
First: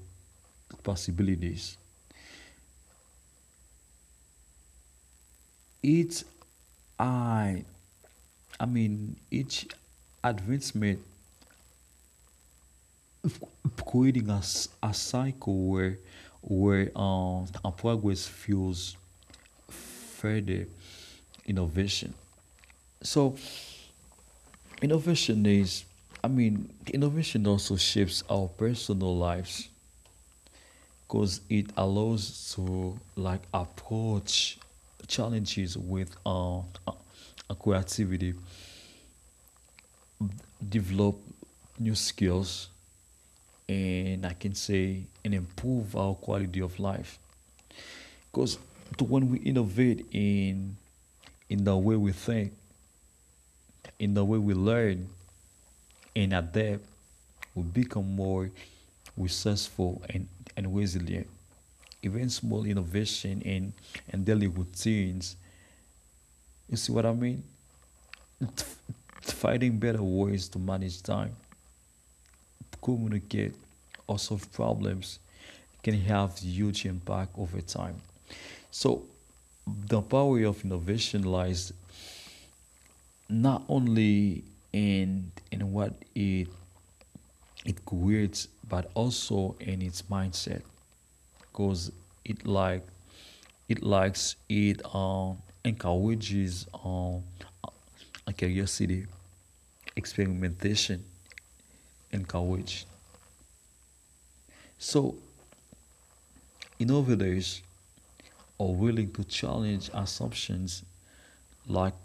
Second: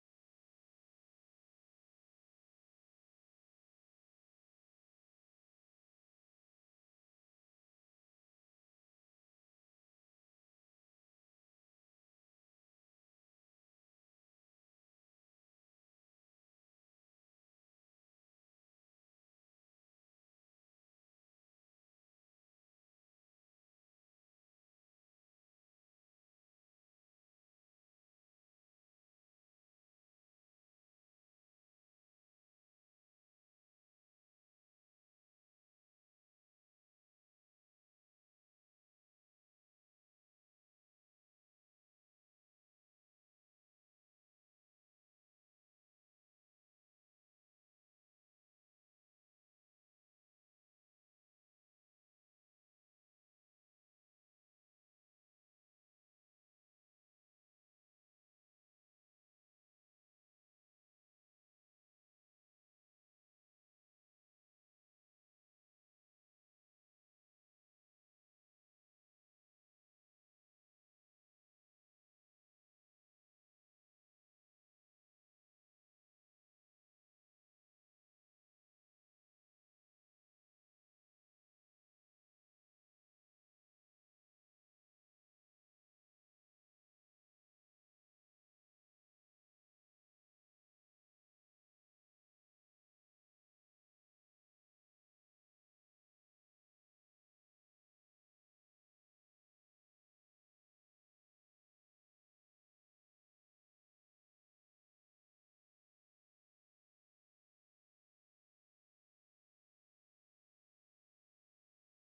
Speaker 2: possibilities. Each I, I mean, each advancement creating a cycle where a progress fuels further innovation. So innovation is, I mean, innovation also shapes our personal lives, because it allows to like approach challenges with, creativity, develop new skills, and I can say and improve our quality of life. Because when we innovate in the way we think, in the way we learn and adapt, we become more resourceful and resilient. Even small innovation in and daily routines. You see what I mean? Finding better ways to manage time, communicate, or solve problems can have huge impact over time. So the power of innovation lies not only in what it creates, but also in its mindset, because it like it likes it encourages curiosity, experimentation, and courage. So innovators are willing to challenge assumptions, like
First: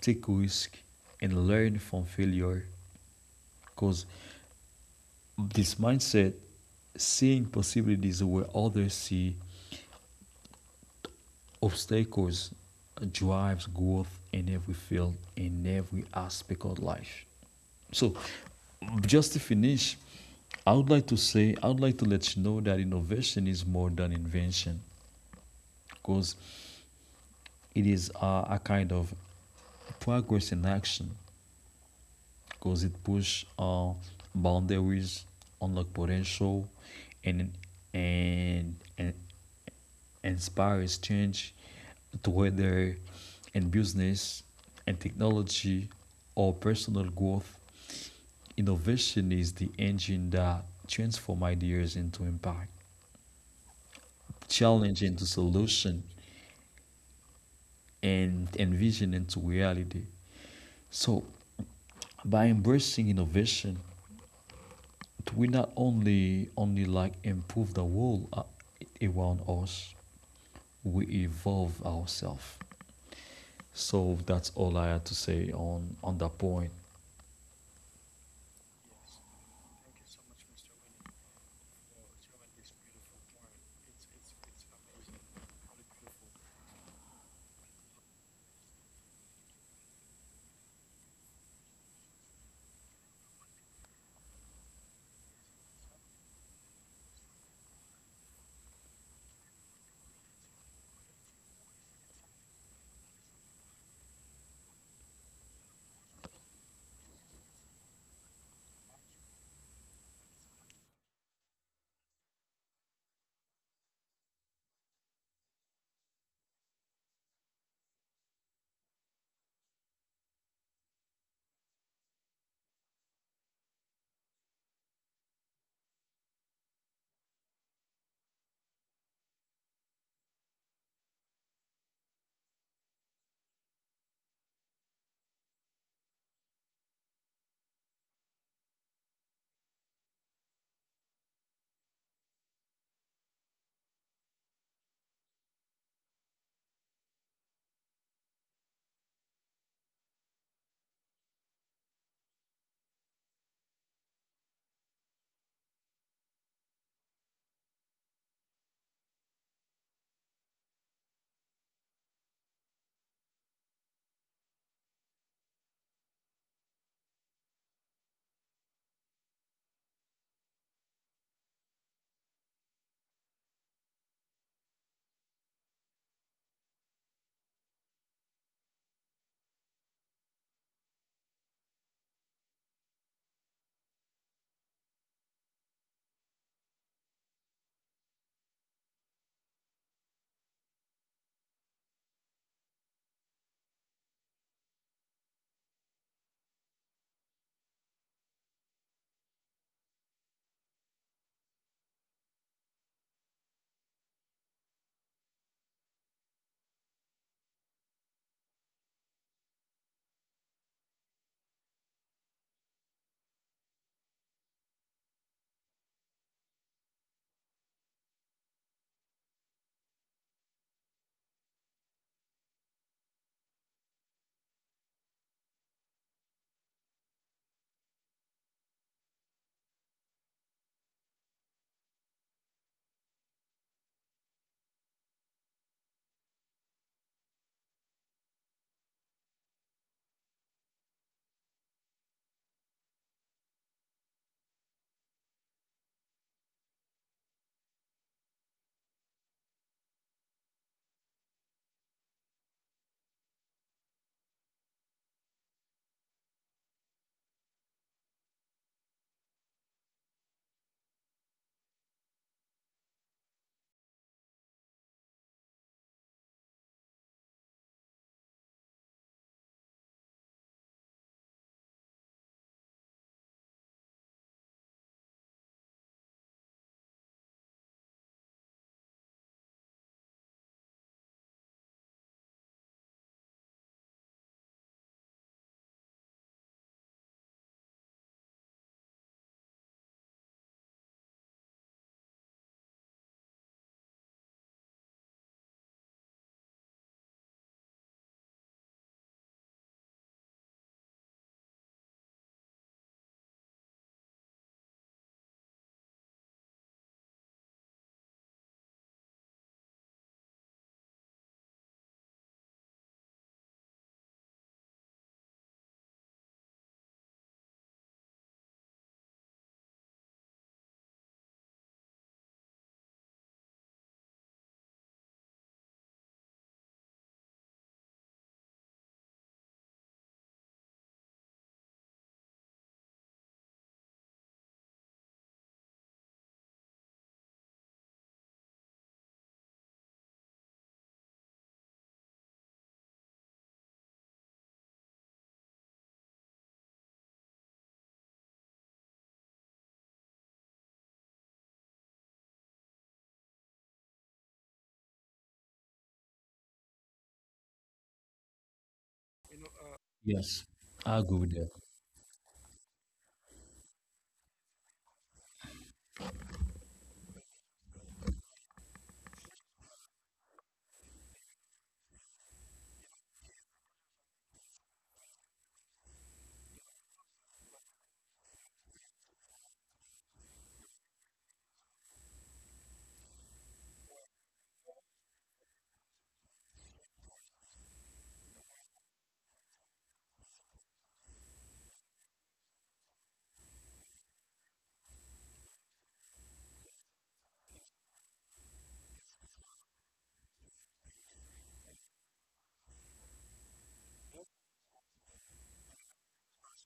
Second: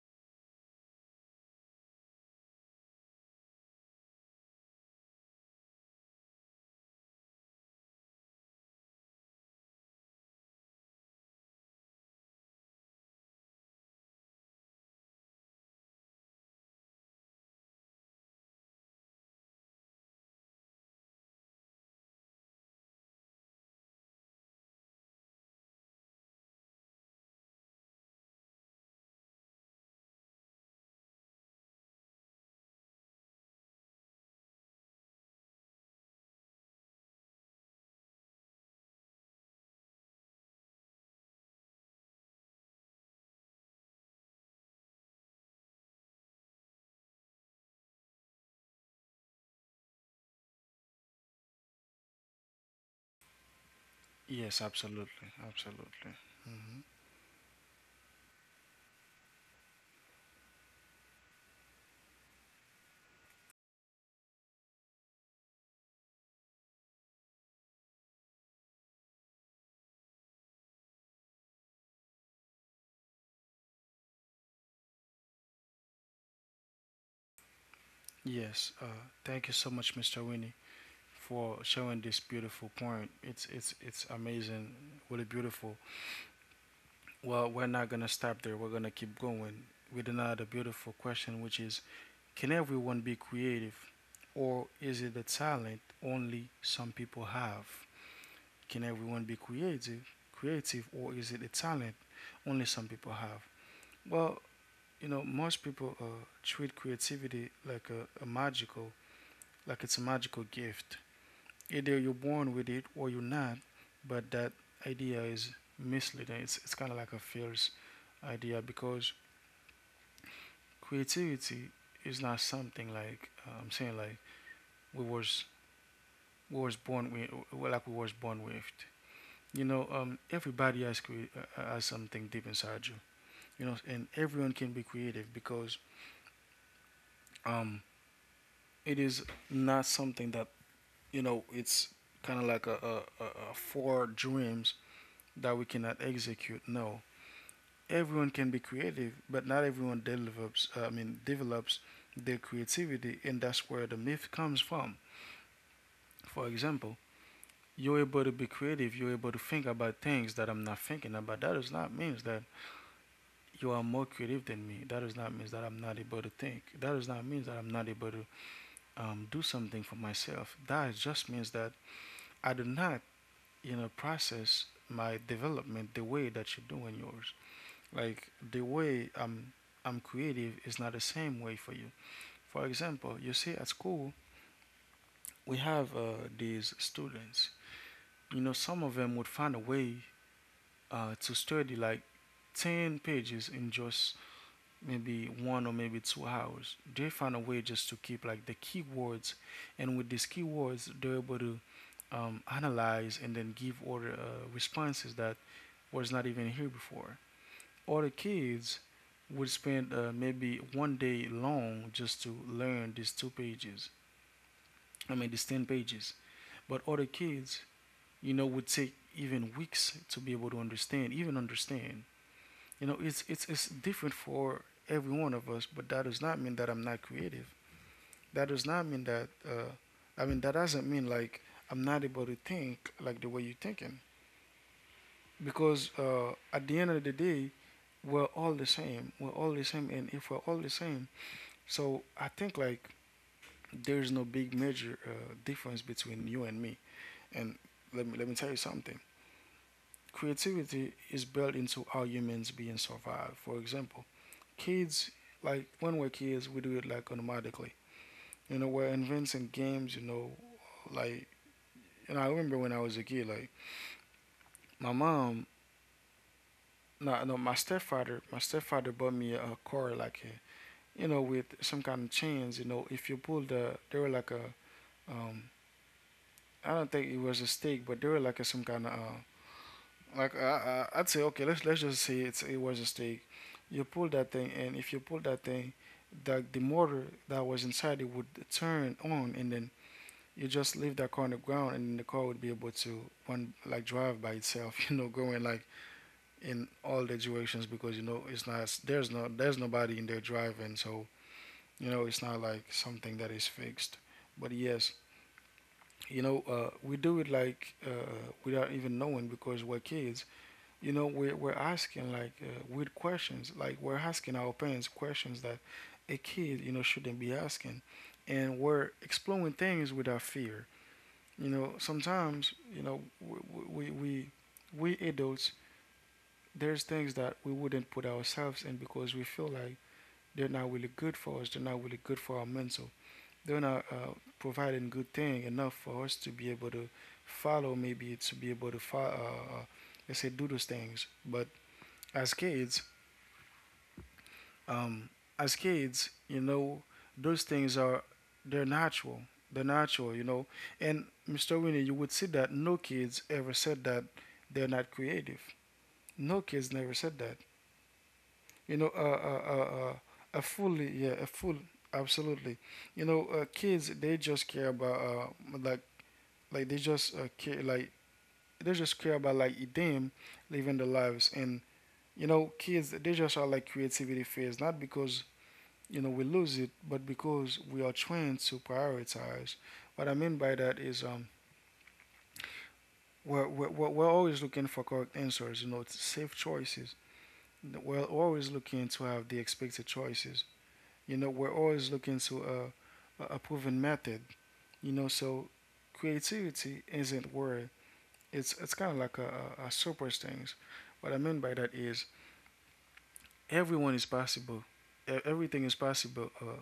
Speaker 2: take risk, and learn from failure, because this mindset, seeing possibilities where others see obstacles, drives growth in every field, in every aspect of life. So, just to finish, I would like to say, I would like to let you know that innovation is more than invention, because it is a kind of progress in action, because it push boundaries, unlock potential, and and inspires change, to whether in business and technology or personal growth. Innovation is the engine that transforms ideas into impact,
Speaker 1: Yes,
Speaker 2: challenge into
Speaker 1: absolutely.
Speaker 2: solution,
Speaker 1: Absolutely.
Speaker 2: and envision into reality. So by embracing innovation, we not only like improve the world around us, we evolve ourselves. So that's all I had to say on that point.
Speaker 1: Yes. Thank you so much, Mr. Winnie, for showing this beautiful point. It's amazing. Really beautiful. Well, we're not gonna stop there. We're gonna keep going with another beautiful question, which is: can everyone be creative, or is it a talent only some people have? Can everyone be creative, or is it a talent only some people have? Well, you know, most people treat creativity like a magical, like it's a magical gift. Either you're born with it or you're not, but that idea is misleading. It's kind of like a false idea because creativity is not something like I'm saying like we was we was born with, well, like we was born with. You know, everybody has something deep inside you. You know, and everyone can be creative because um, it is not something that, you know, it's kind of like a four dreams that we cannot execute. No, everyone can be creative, but not everyone develops, I mean, develops their creativity, and that's where the myth comes from. For example, you're able to be creative. You're able to think about things that I'm not thinking about. That does not mean that you are more creative than me. That does not mean that I'm not able to think. That does not mean that I'm not able to do something for myself. That just means that I do not, you know, process my development the way that you're doing yours. Like the way I'm creative is not the same way for you. For example, you see at school we have these students. You know, some of them would find a way to study like ten pages in just maybe one or maybe 2 hours. They find a way just to keep like the keywords, and with these keywords, they're able to analyze and then give order responses that was not even here before. Or the kids would spend maybe one day long just to learn these two pages. I mean, these 10 pages. But other kids, you know, would take even weeks to be able to understand, even understand. You know, it's different for every one of us, but that does not mean that I'm not creative. That does not mean that, I mean, that doesn't mean like I'm not able to think like the way you're thinking. Because at the end of the day, we're all the same. We're all the same. And if we're all the same, so I think like there is no big major difference between you and me. And let me tell you something. Creativity is built into how humans being survive. For example, kids, like when we're kids, we do it like automatically. You know, we're inventing games. You know, like, and I remember when I was a kid, like my mom, no, no, my stepfather bought me a car like a, you know, with some kind of chains. You know, if you pull the, they were like a um I don't think it was a steak, but they were like a, some kind of like would say okay, let's just say it's it was a steak. You pull that thing, and if you pull that thing, that the motor that was inside it would turn on, and then you just leave that car on the ground, and the car would be able to one like drive by itself, you know, going like in all the directions because you know it's not, there's no there's nobody in there driving, so you know it's not like something that is fixed. But yes, we do it like, without even knowing because we're kids. We're asking like weird questions, like we're asking our parents questions that a kid shouldn't be asking, and we're exploring things without fear. You know, sometimes, you know, we adults, there's things that we wouldn't put ourselves in because we feel like they're not really good for us, they're not really good for our mental, they're not providing good thing enough for us to be able to follow, maybe to be able to follow, let's say, do those things. But as kids, um, as kids, you know, those things are, they're natural, they're natural, you know. And Mr. Winnie, you would see that no kids ever said that they're not creative. No kids never said that. you know uh, uh, uh, uh,
Speaker 2: Yes,
Speaker 1: a fully
Speaker 2: I
Speaker 1: yeah
Speaker 2: agree
Speaker 1: a
Speaker 2: with that.
Speaker 1: full, absolutely. You know, kids, they just care about, like they just care, like they just care about, like, them living their lives. And you know, kids, they just are like creativity phase, not because, you know, we lose it, but because we are trained to prioritize. What I mean by that is, um, we're always looking for correct answers, you know, safe choices. We're always looking to have the expected choices. You know, we're always looking to, a proven method, you know. So creativity isn't worth. It's kind of like a, a super things. What I mean by that is, everyone is possible. Everything is possible.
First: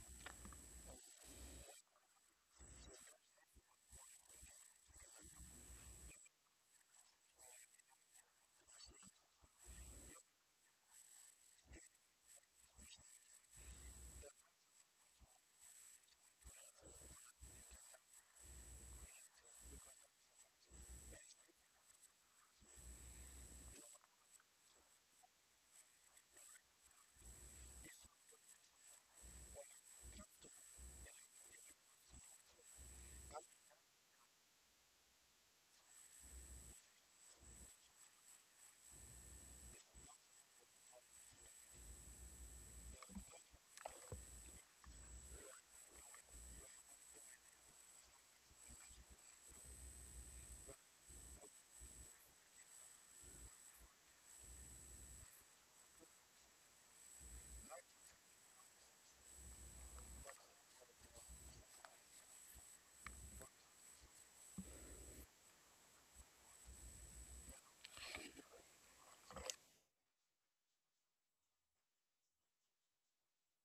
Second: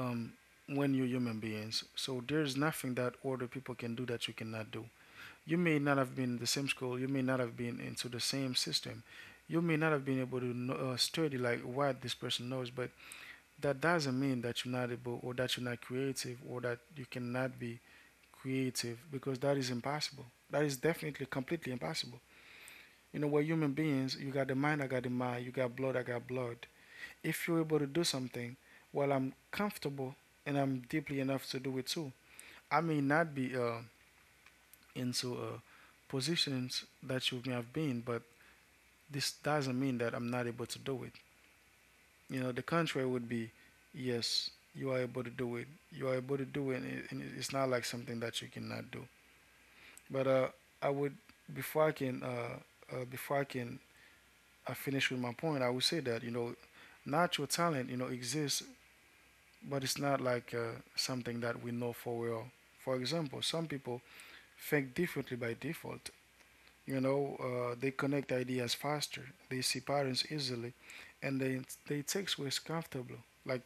Speaker 1: um, when you're human beings, so there's nothing that other people can do that you cannot do. You may not have been in the same school. You may not have been into the same system. You may not have been able to know, study like what this person knows, but that doesn't mean that you're not able, or that you're not creative, or that you cannot be creative, because that is impossible. That is definitely completely impossible. You know, we're human beings. You got the mind, I got the mind. You got blood, I got blood. If you're able to do something, well, I'm comfortable and I'm deeply enough to do it too. I may not be into positions that you may have been, but this doesn't mean that I'm not able to do it. You know, the contrary would be, yes, you are able to do it. You are able to do it, and it's not like something that you cannot do. But I would, before I can, uh, before I can, I finish with my point. I would say that, you know, natural talent, you know, exists, but it's not like, something that we know for well. For example, some people think differently by default. You know, they connect ideas faster. They see patterns easily, and they take risks comfortably. Like,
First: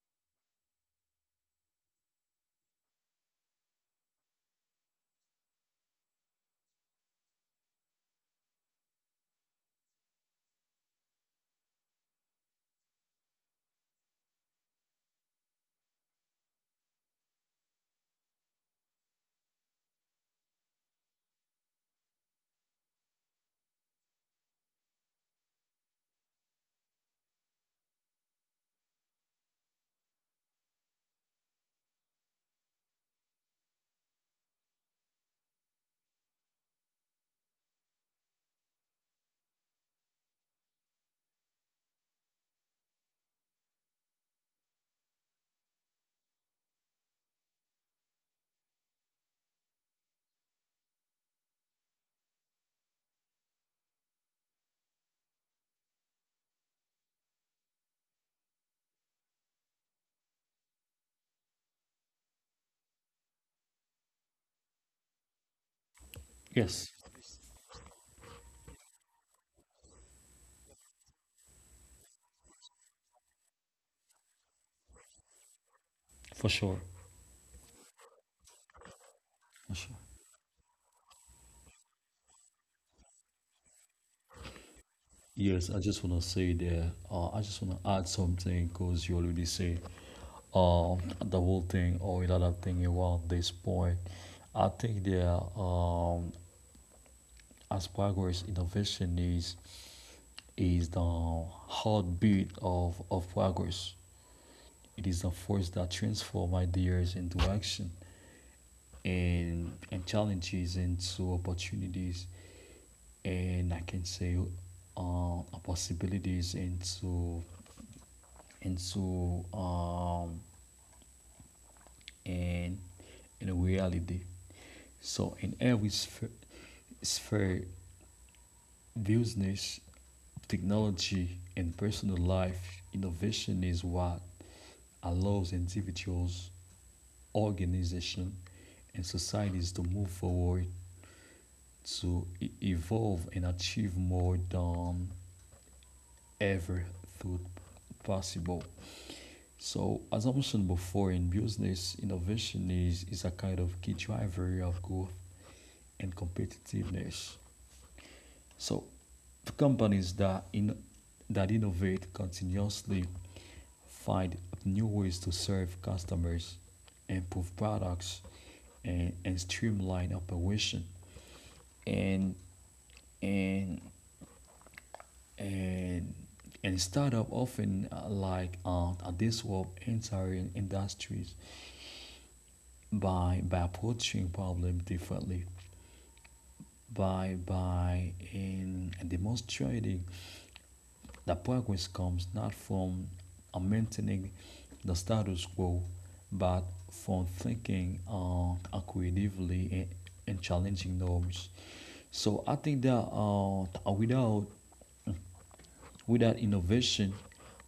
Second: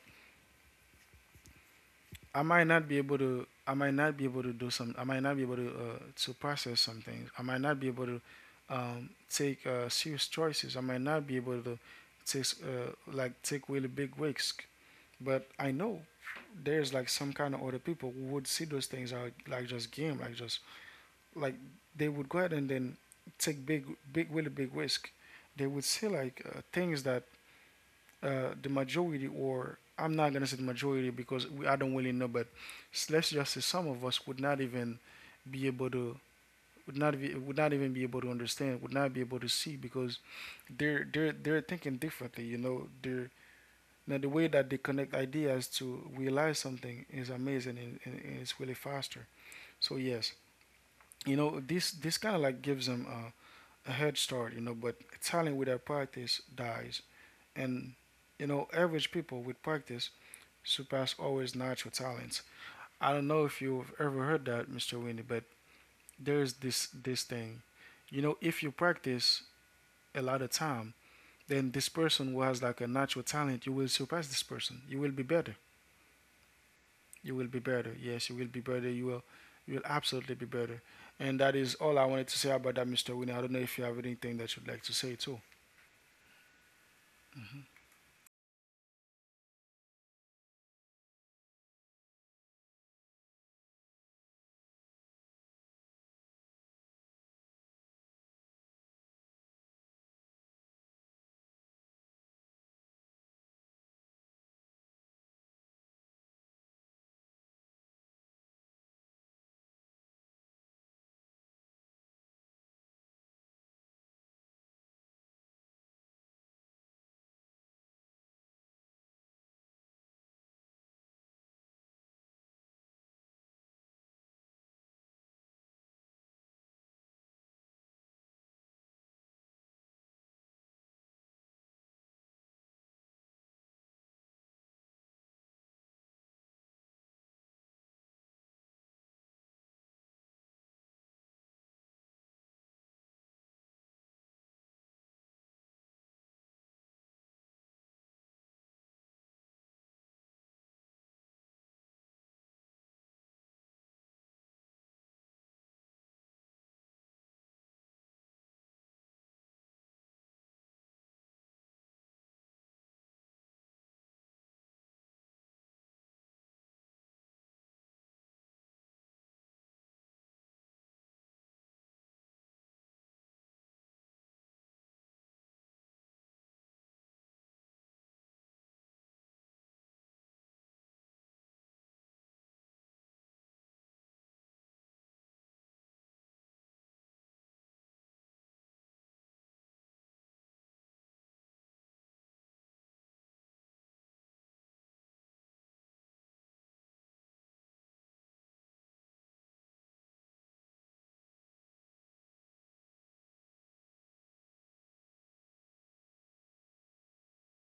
Speaker 1: I might not be able to. I might not be able to do some. I might not be able to, to process some things. I might not be able to, take serious choices. I might not be able to take, like, take really big risks. But I know there's like some kind of other people who would see those things are like just game, like just, like, they would go ahead and then take big, big, really big risk. They would see like, things that, the majority, or I'm not gonna say the majority because we, I don't really know, but let's just say some of us would not even be able to, would not be, would not even be able to understand, would not be able to see, because they're thinking differently. You know, they're, now the way that they connect ideas to realize something is amazing, and it's really faster. So yes, you know, this kind of like gives them a head start. You know, but talent without practice dies. And, you know, average people with practice surpass always natural talents. I don't know if you've ever heard that, Mr. Winnie, but there's this
Speaker 2: Yes,
Speaker 1: this thing. You know, if you practice a lot of time, then this person who has like a natural talent, you will surpass this person. You will be better.
Speaker 2: for sure.
Speaker 1: You will be better. Yes, you will be better. You will, you
Speaker 2: For
Speaker 1: will
Speaker 2: sure.
Speaker 1: absolutely be better. And that is all I wanted to say about that, Mr. Winnie. I don't know if you have anything that you'd like to say too.
Speaker 2: Yes, I just want to say that I just want to add something because you already say uh, the whole thing or a lot of thing around this point. I think that um, as progress, innovation is the heartbeat of progress. It is the force that transforms ideas into action and challenges into opportunities. And I can say possibilities into into and in a reality. So in every sphere, business, technology, and personal life, innovation is what allows individuals, organizations, and societies to move forward, to evolve, and achieve more than ever thought possible. So, as I mentioned before, in business, innovation is a kind of key driver of growth and competitiveness. So, the companies that innovate continuously find new ways to serve customers, improve products, and streamline operation. And and and and startup often like disrupt entire industries by approaching problem differently by in demonstrating that progress comes not from maintaining the status quo, but from thinking creatively and challenging norms. So I think that without innovation,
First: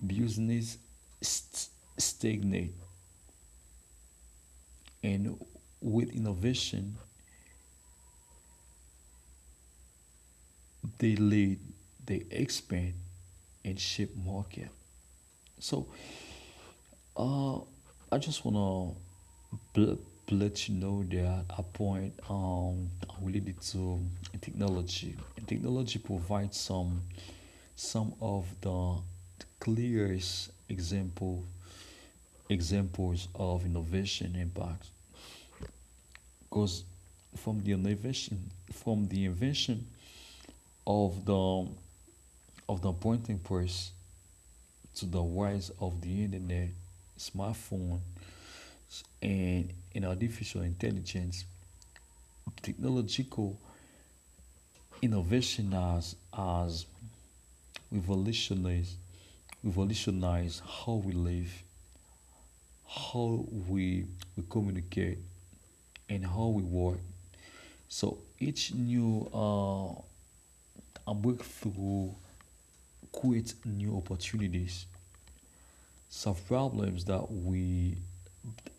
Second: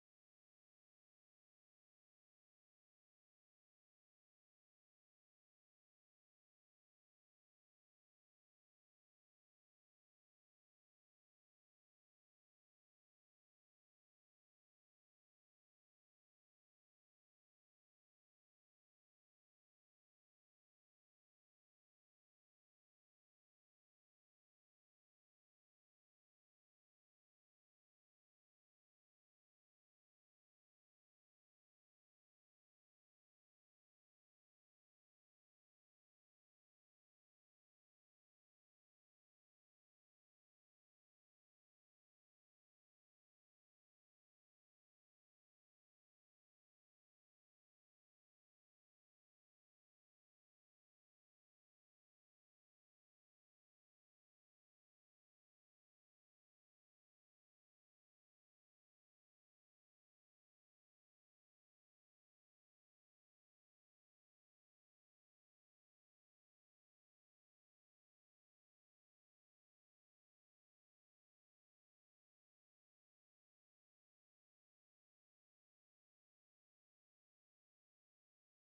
Speaker 2: business st- stagnate, and with innovation, they lead, they expand, and shape market. So Uh, I just wanna bl- let you know that a point related to technology. Technology provides some of the clearest examples of innovation impact. Because from the innovation from the invention of the printing press to the rise of the internet, smartphone, and artificial intelligence, technological innovation has revolutionized, revolutionized how we live, how we communicate, and how we work. So each new breakthrough creates new opportunities, solve problems that we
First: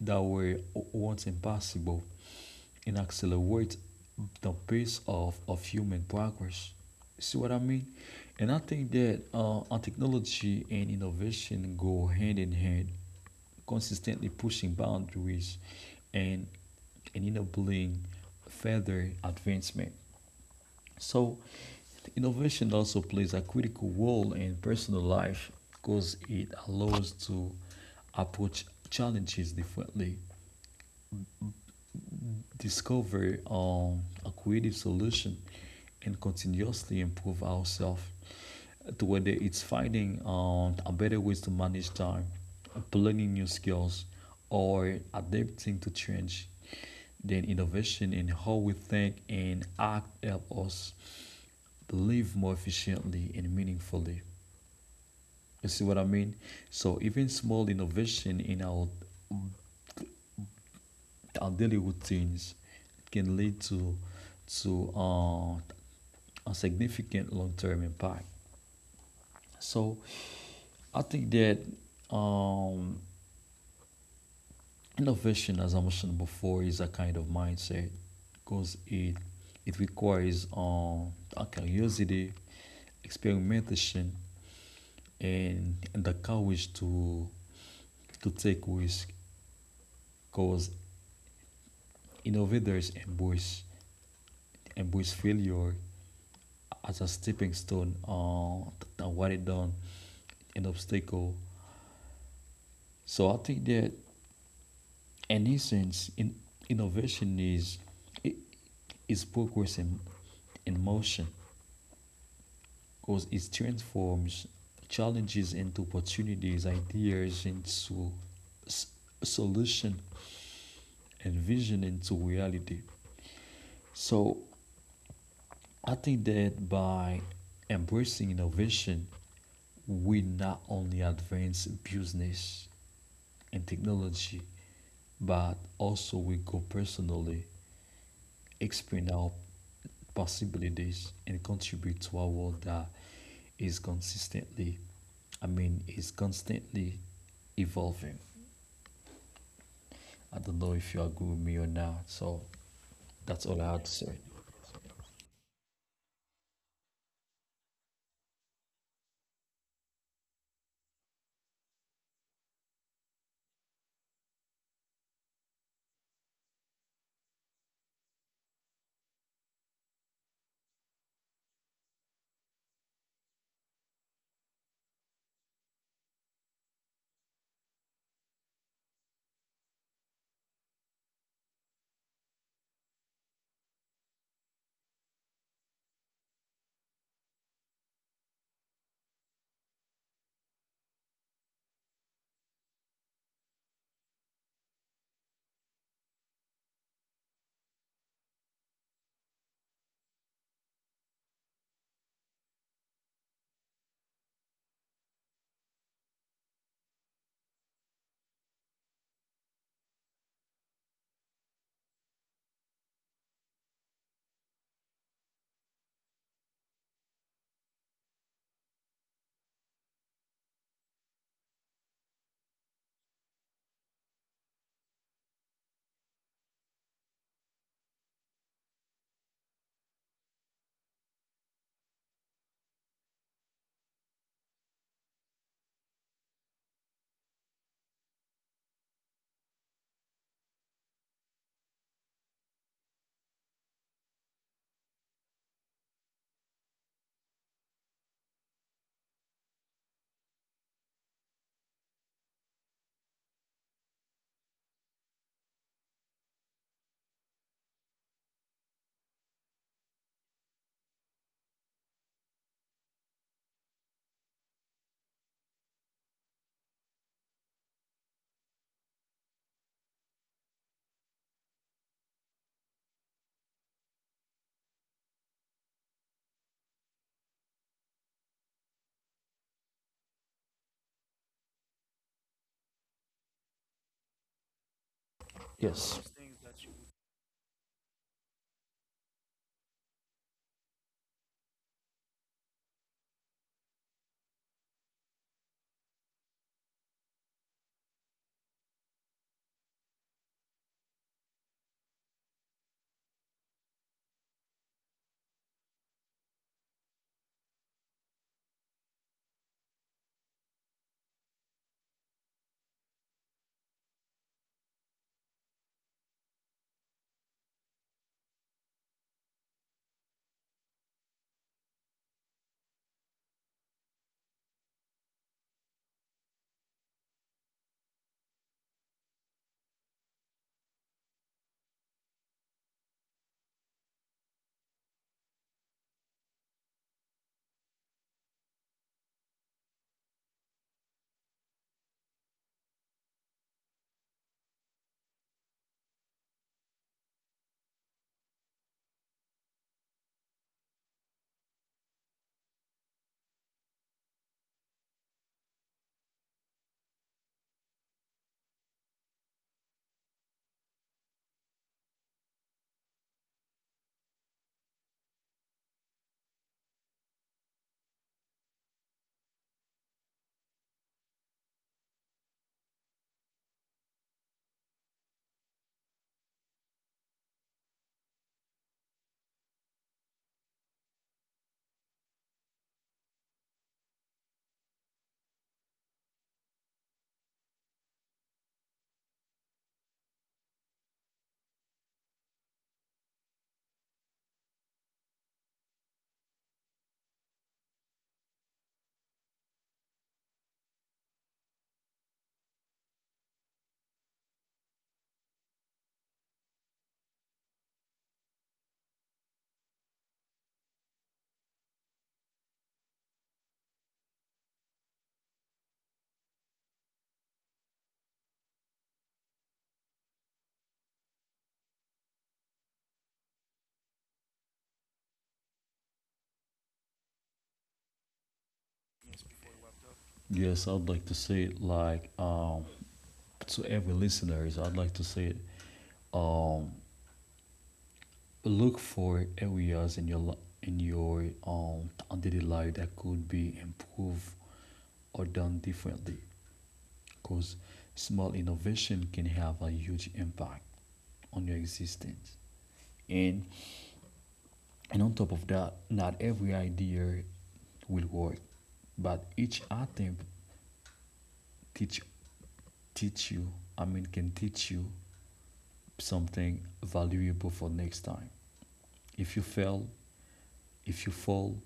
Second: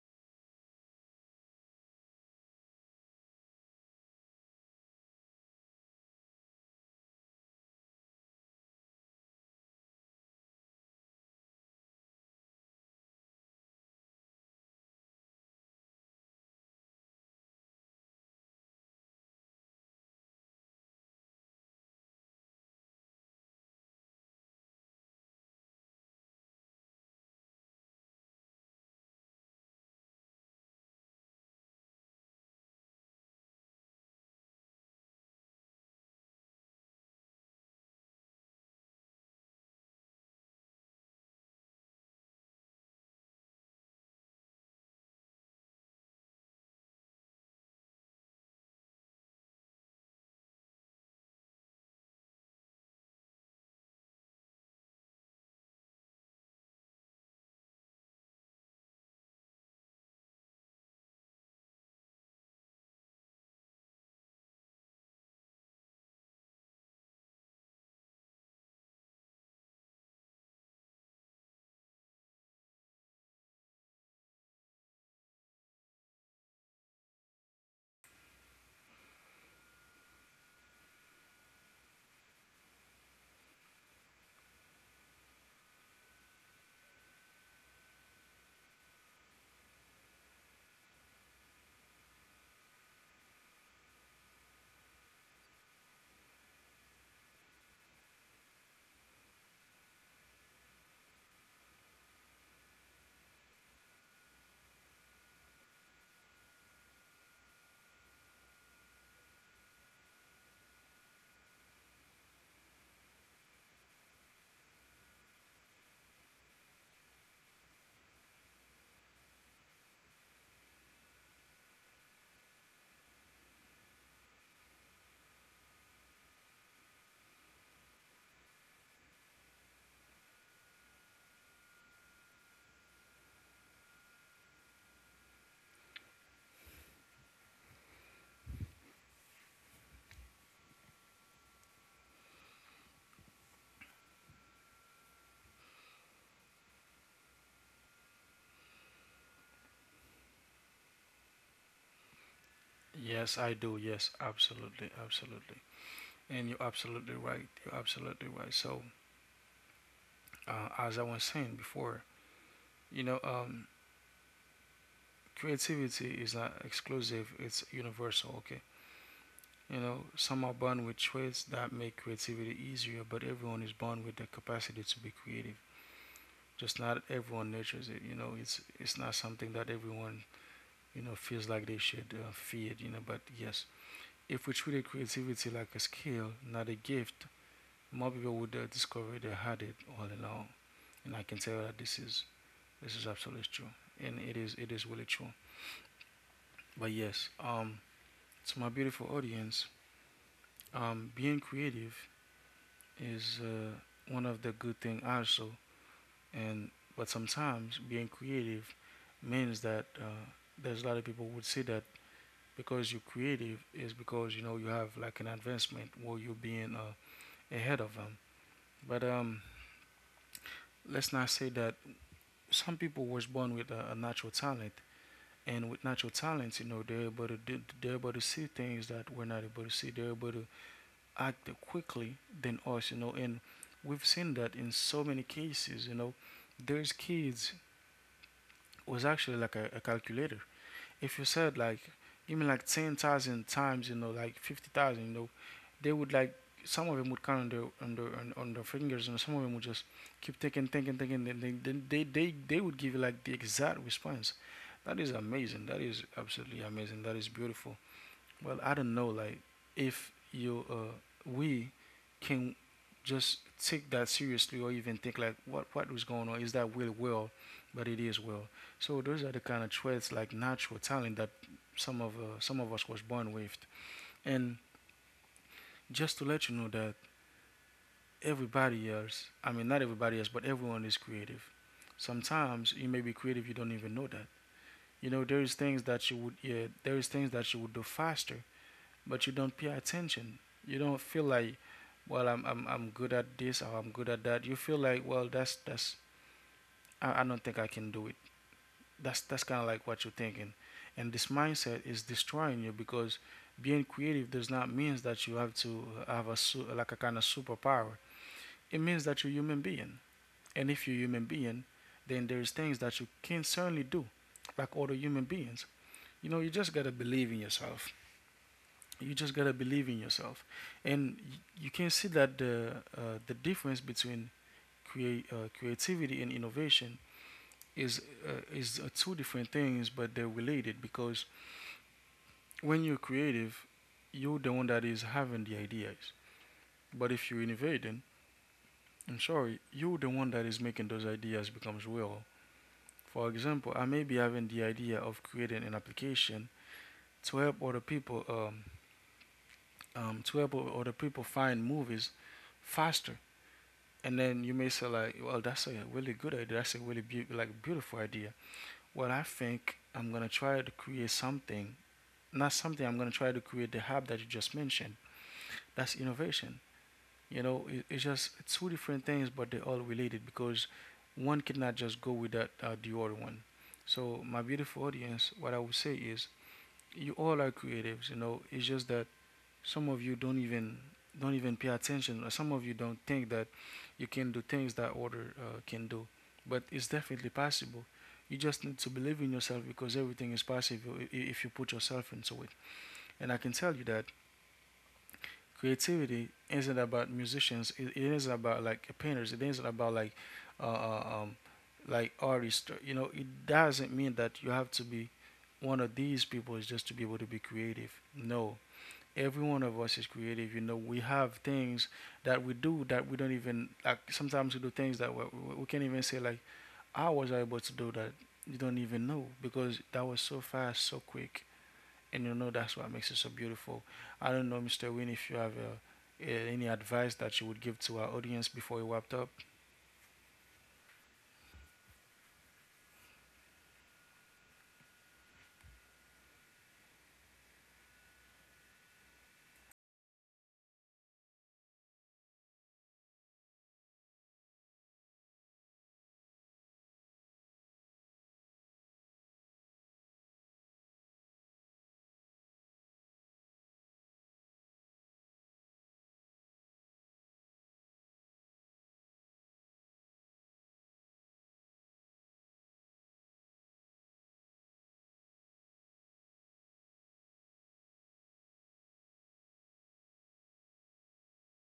Speaker 2: that were once impossible, and accelerate the pace of human progress. See what I mean? And I think that our technology and innovation go hand in hand, consistently pushing boundaries and enabling further advancement. So, innovation also plays a critical role in personal life because it allows to approach challenges differently, discover a creative solution, and continuously improve ourselves to whether it's finding a better ways to manage time, learning new skills, or adapting to change. Then innovation in how we think and act help us to live more efficiently and meaningfully. You see what I mean? So even small innovation in our daily routines can lead to a significant long-term impact. So I think that um, innovation, as I mentioned before, is a kind of mindset because it requires a curiosity, experimentation, and the courage to take risk. Because innovators embrace failure as a stepping stone to what water down an obstacle. So I think that in essence, innovation is i- is progress in motion. Because it transforms challenges into opportunities, ideas into s- solution, and vision into reality. So I think that by embracing innovation, we not only advance business and technology, but also we go personally, expand our possibilities, and contribute to a world that is is constantly evolving. I don't know if you agree with me or not. So
Speaker 1: Yes,
Speaker 2: that's
Speaker 1: I
Speaker 2: all I
Speaker 1: do.
Speaker 2: had to
Speaker 1: Yes,
Speaker 2: say.
Speaker 1: absolutely, absolutely. And you're absolutely right. You're absolutely right. So, as I was saying before, you know, creativity is not exclusive, it's universal, okay? You know, some are born with traits that make creativity easier, but everyone is born with the capacity to be creative. Just not everyone nurtures it, you know. It's not something that everyone, you know, feels like they should feed, you know. But yes, if we treated creativity like a skill, not a gift, more people would discover they had it all along. And I can tell that this is, this is absolutely true, and it is, it is really true. But yes, to my beautiful audience, being creative is, one of the good thing also. And but sometimes being creative means that, there's a lot of people would say that, because you're creative is because, you know, you have like an advancement, or you're being, ahead of them. But let's not say that some people was born with a natural talent. And with natural talents, you know, they're able to do, they're able to see things that we're not able to see. They're able to act quickly than us, you know. And we've seen that in so many cases, you know, there's kids was actually like a calculator. If you said like even like 10,000 times, you know, like 50,000, you know, they would like, some of them would count on their on their on their fingers, and some of them would just keep thinking, thinking, thinking. Then they, then they would give you like the exact response. That is amazing. That is absolutely amazing. That is beautiful. Well, I don't know, like, if you we can just take that seriously, or even think like, what was going on, is that really well, but it is well. So those are the kind of traits like natural talent that, some of us was born with. And just to let you know that everybody else, I mean not everybody else, but everyone is creative. Sometimes you may be creative, you don't even know that. You know, there is things
Speaker 2: Yes.
Speaker 1: that you would, yeah, there is things that you would do faster, but you don't pay attention. You don't feel like, well, I'm good at this or I'm good at that. You feel like, well, that's, I don't think I can do it. That's kind of like what you're thinking, and this mindset is destroying you, because being creative does not mean that you have to have a like a kind of superpower. It means that you're a human being, and if you're a human being, then there's things that you can certainly do, like other human beings. You know, you just gotta believe in yourself. You just gotta believe in yourself. And you can see that the difference between create creativity and innovation is, two different things, but they're related. Because when you're creative, you're the one that is having the ideas. But if you're innovating, I'm sorry, you're the one that is making those ideas becomes real. For example, I may be having the idea of creating an application to help other people, to help other people find movies faster. And then you may say like, well, that's a really good idea. That's a really like beautiful idea. Well, I think I'm gonna try to create something, not something, I'm gonna try to create the hub that you just mentioned. That's innovation. You know, it's just two different things, but they're all related, because one cannot just go without the other one. So, my beautiful audience, what I would say is, you all are creatives. You know, it's just that some of you don't even, don't even pay attention. Or some of you don't think that you can do things that order, can do, but it's definitely possible. You just need to believe in yourself, because everything is possible if you put yourself into it. And I can tell you that creativity isn't about musicians, it isn't about like painters, it isn't about like, uh, uh, um, like artists. You know, it doesn't mean that you have to be one of these people is just to be able to be creative. No, every one of us is creative. You know, we have things that we do that we don't even like. Sometimes we do things that we can't even say like, "How was I able to do that?" You don't even know, because that was so fast, so quick, and you know that's what makes it so beautiful. I don't know, Mr. Win, if you have any advice that you would give to our audience before we wrapped up.
Speaker 2: Yes, I'd like to say it like to every listeners, I'd like to say it um look for areas in your in your daily life that could be improved or done differently because small innovation can have a huge impact on your existence. And on top of that, not every idea will work, but each attempt teach teach can teach you something valuable for next time. If you fail, if you fall,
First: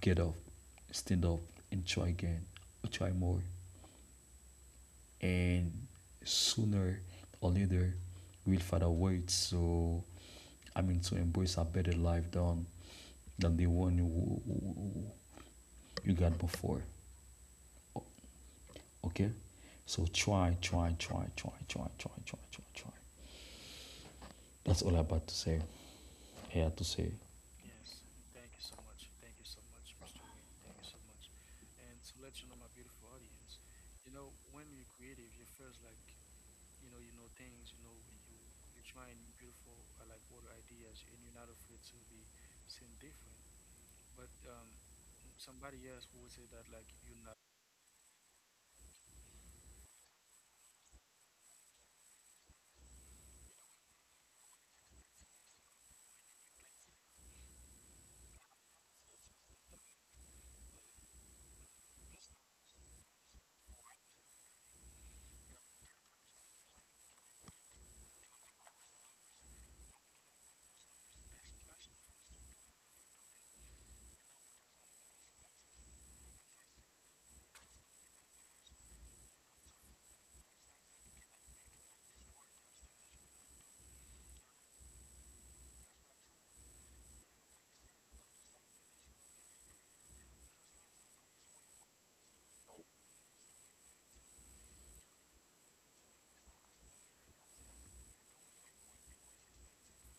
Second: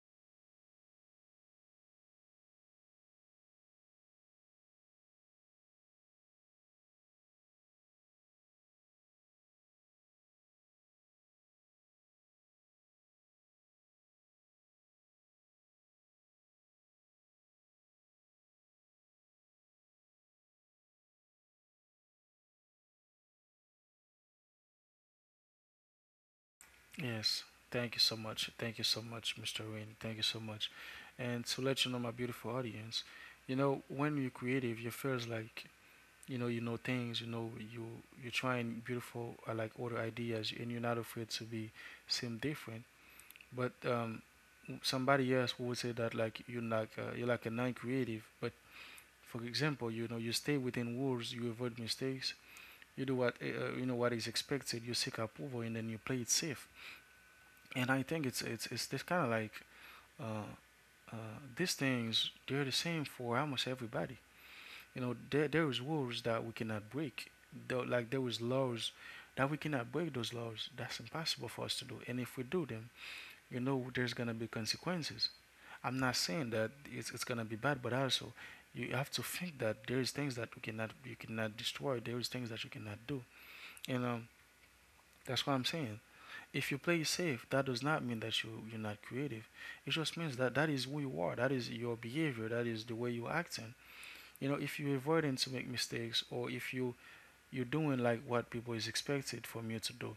Speaker 2: get up, stand up, and try again, try more. And sooner or later, we'll find a way. So, I mean, to embrace a better life than the one you got before. Okay? So try, try, try, try, try, try, try, try, try. That's all I about to say. I had to say.
Speaker 1: Yes, thank you so much. Thank you so much, Mr. Win. Thank you so much. And to let you know, my beautiful audience, you know, when you're creative, you feels like you know things, you know you're trying beautiful, like other ideas, and you're not afraid to be seem different. But somebody else would say that like you're like, you're like a non-creative. But for example, you know, you stay within rules, you avoid mistakes, you do what, you know, what is expected, you seek approval, and then you play it safe. And I think it's this kind of like, uh uh these things, they're the same for almost everybody. You know, there is rules that we cannot break. Though, like there is laws that we cannot break those laws. That's impossible for us to do. And if we do them, you know, there's gonna be consequences. I'm not saying that it's gonna be bad, but also you have to think that there is things that you cannot destroy. There is things that you cannot do. You know, that's what I'm saying. If you play safe, that does not mean that you're not creative. It just means that that is who you are. That is your behavior. That is the way you're acting. You know, if you're avoiding to make mistakes, or if you're doing like what people is expected from you to do.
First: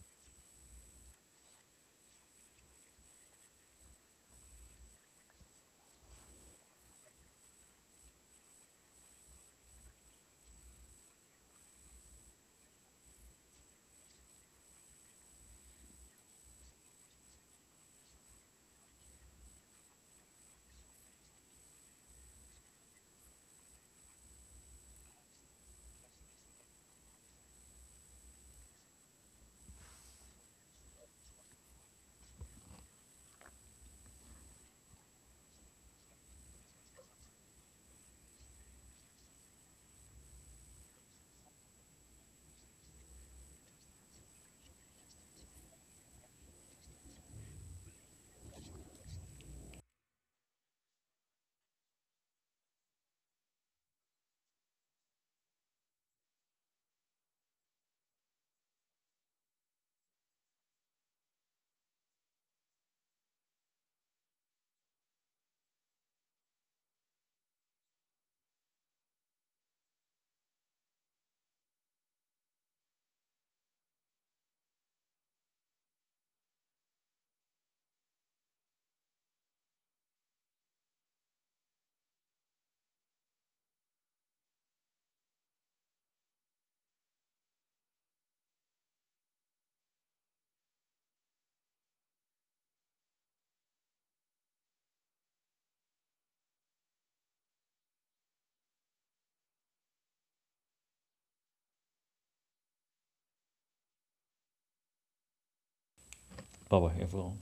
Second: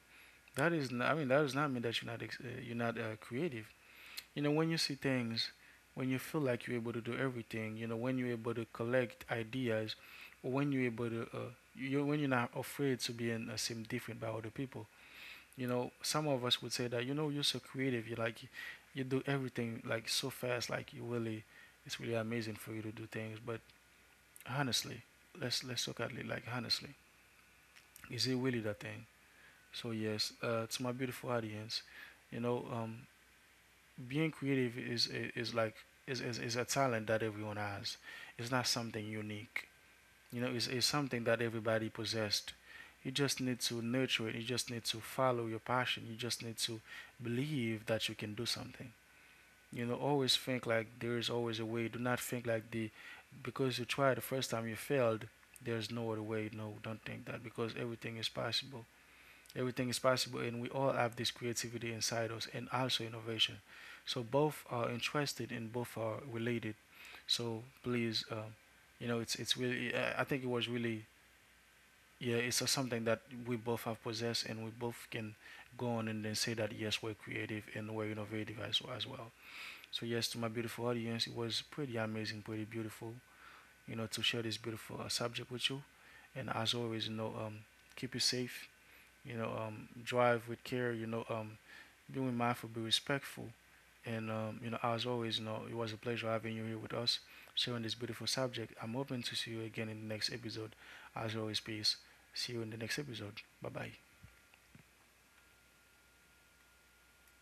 Speaker 1: That is, not, I mean, that does not mean that you're not you're not, creative. You know, when you see things, when you feel like you're able to do everything, you know, when you're able to collect ideas, or when you're able to, you when you're not afraid to be and, seem different by other people. You know, some of us would say that, you know, you're so creative. You like, you do everything like so fast. Like you really, it's really amazing for you to do things. But honestly, let's look at it like honestly. Is it really that thing? So yes, to my beautiful audience, you know, being creative is like is, is a talent that everyone has. It's not something unique. You know, it's something that everybody possessed. You just need to nurture it. You just need to follow your passion. You just need to believe that you can do something. You know, always think like there is always a way. Do not think like the because you tried the first time you failed. There's no other way. No, don't think that, because everything is possible. Everything is possible, and we all have this creativity inside us and also innovation. So both are interested and both are related. So please, you know, it's really. I think it was really. Yeah, it's, something that we both have possessed, and we both can go on and then say that yes, we're creative and we're innovative as well. So yes, to my beautiful audience, it was pretty amazing, pretty beautiful, you know, to share this beautiful, subject with you. And as always, you know, keep you safe, you know, drive with care, you know, being mindful, be respectful. And, you know, as always, you know, it was a pleasure having you here with us, sharing this beautiful subject. I'm hoping to see you again in the next episode. As always, peace. See you in the next episode. Bye bye.
Speaker 2: Bye bye, everyone.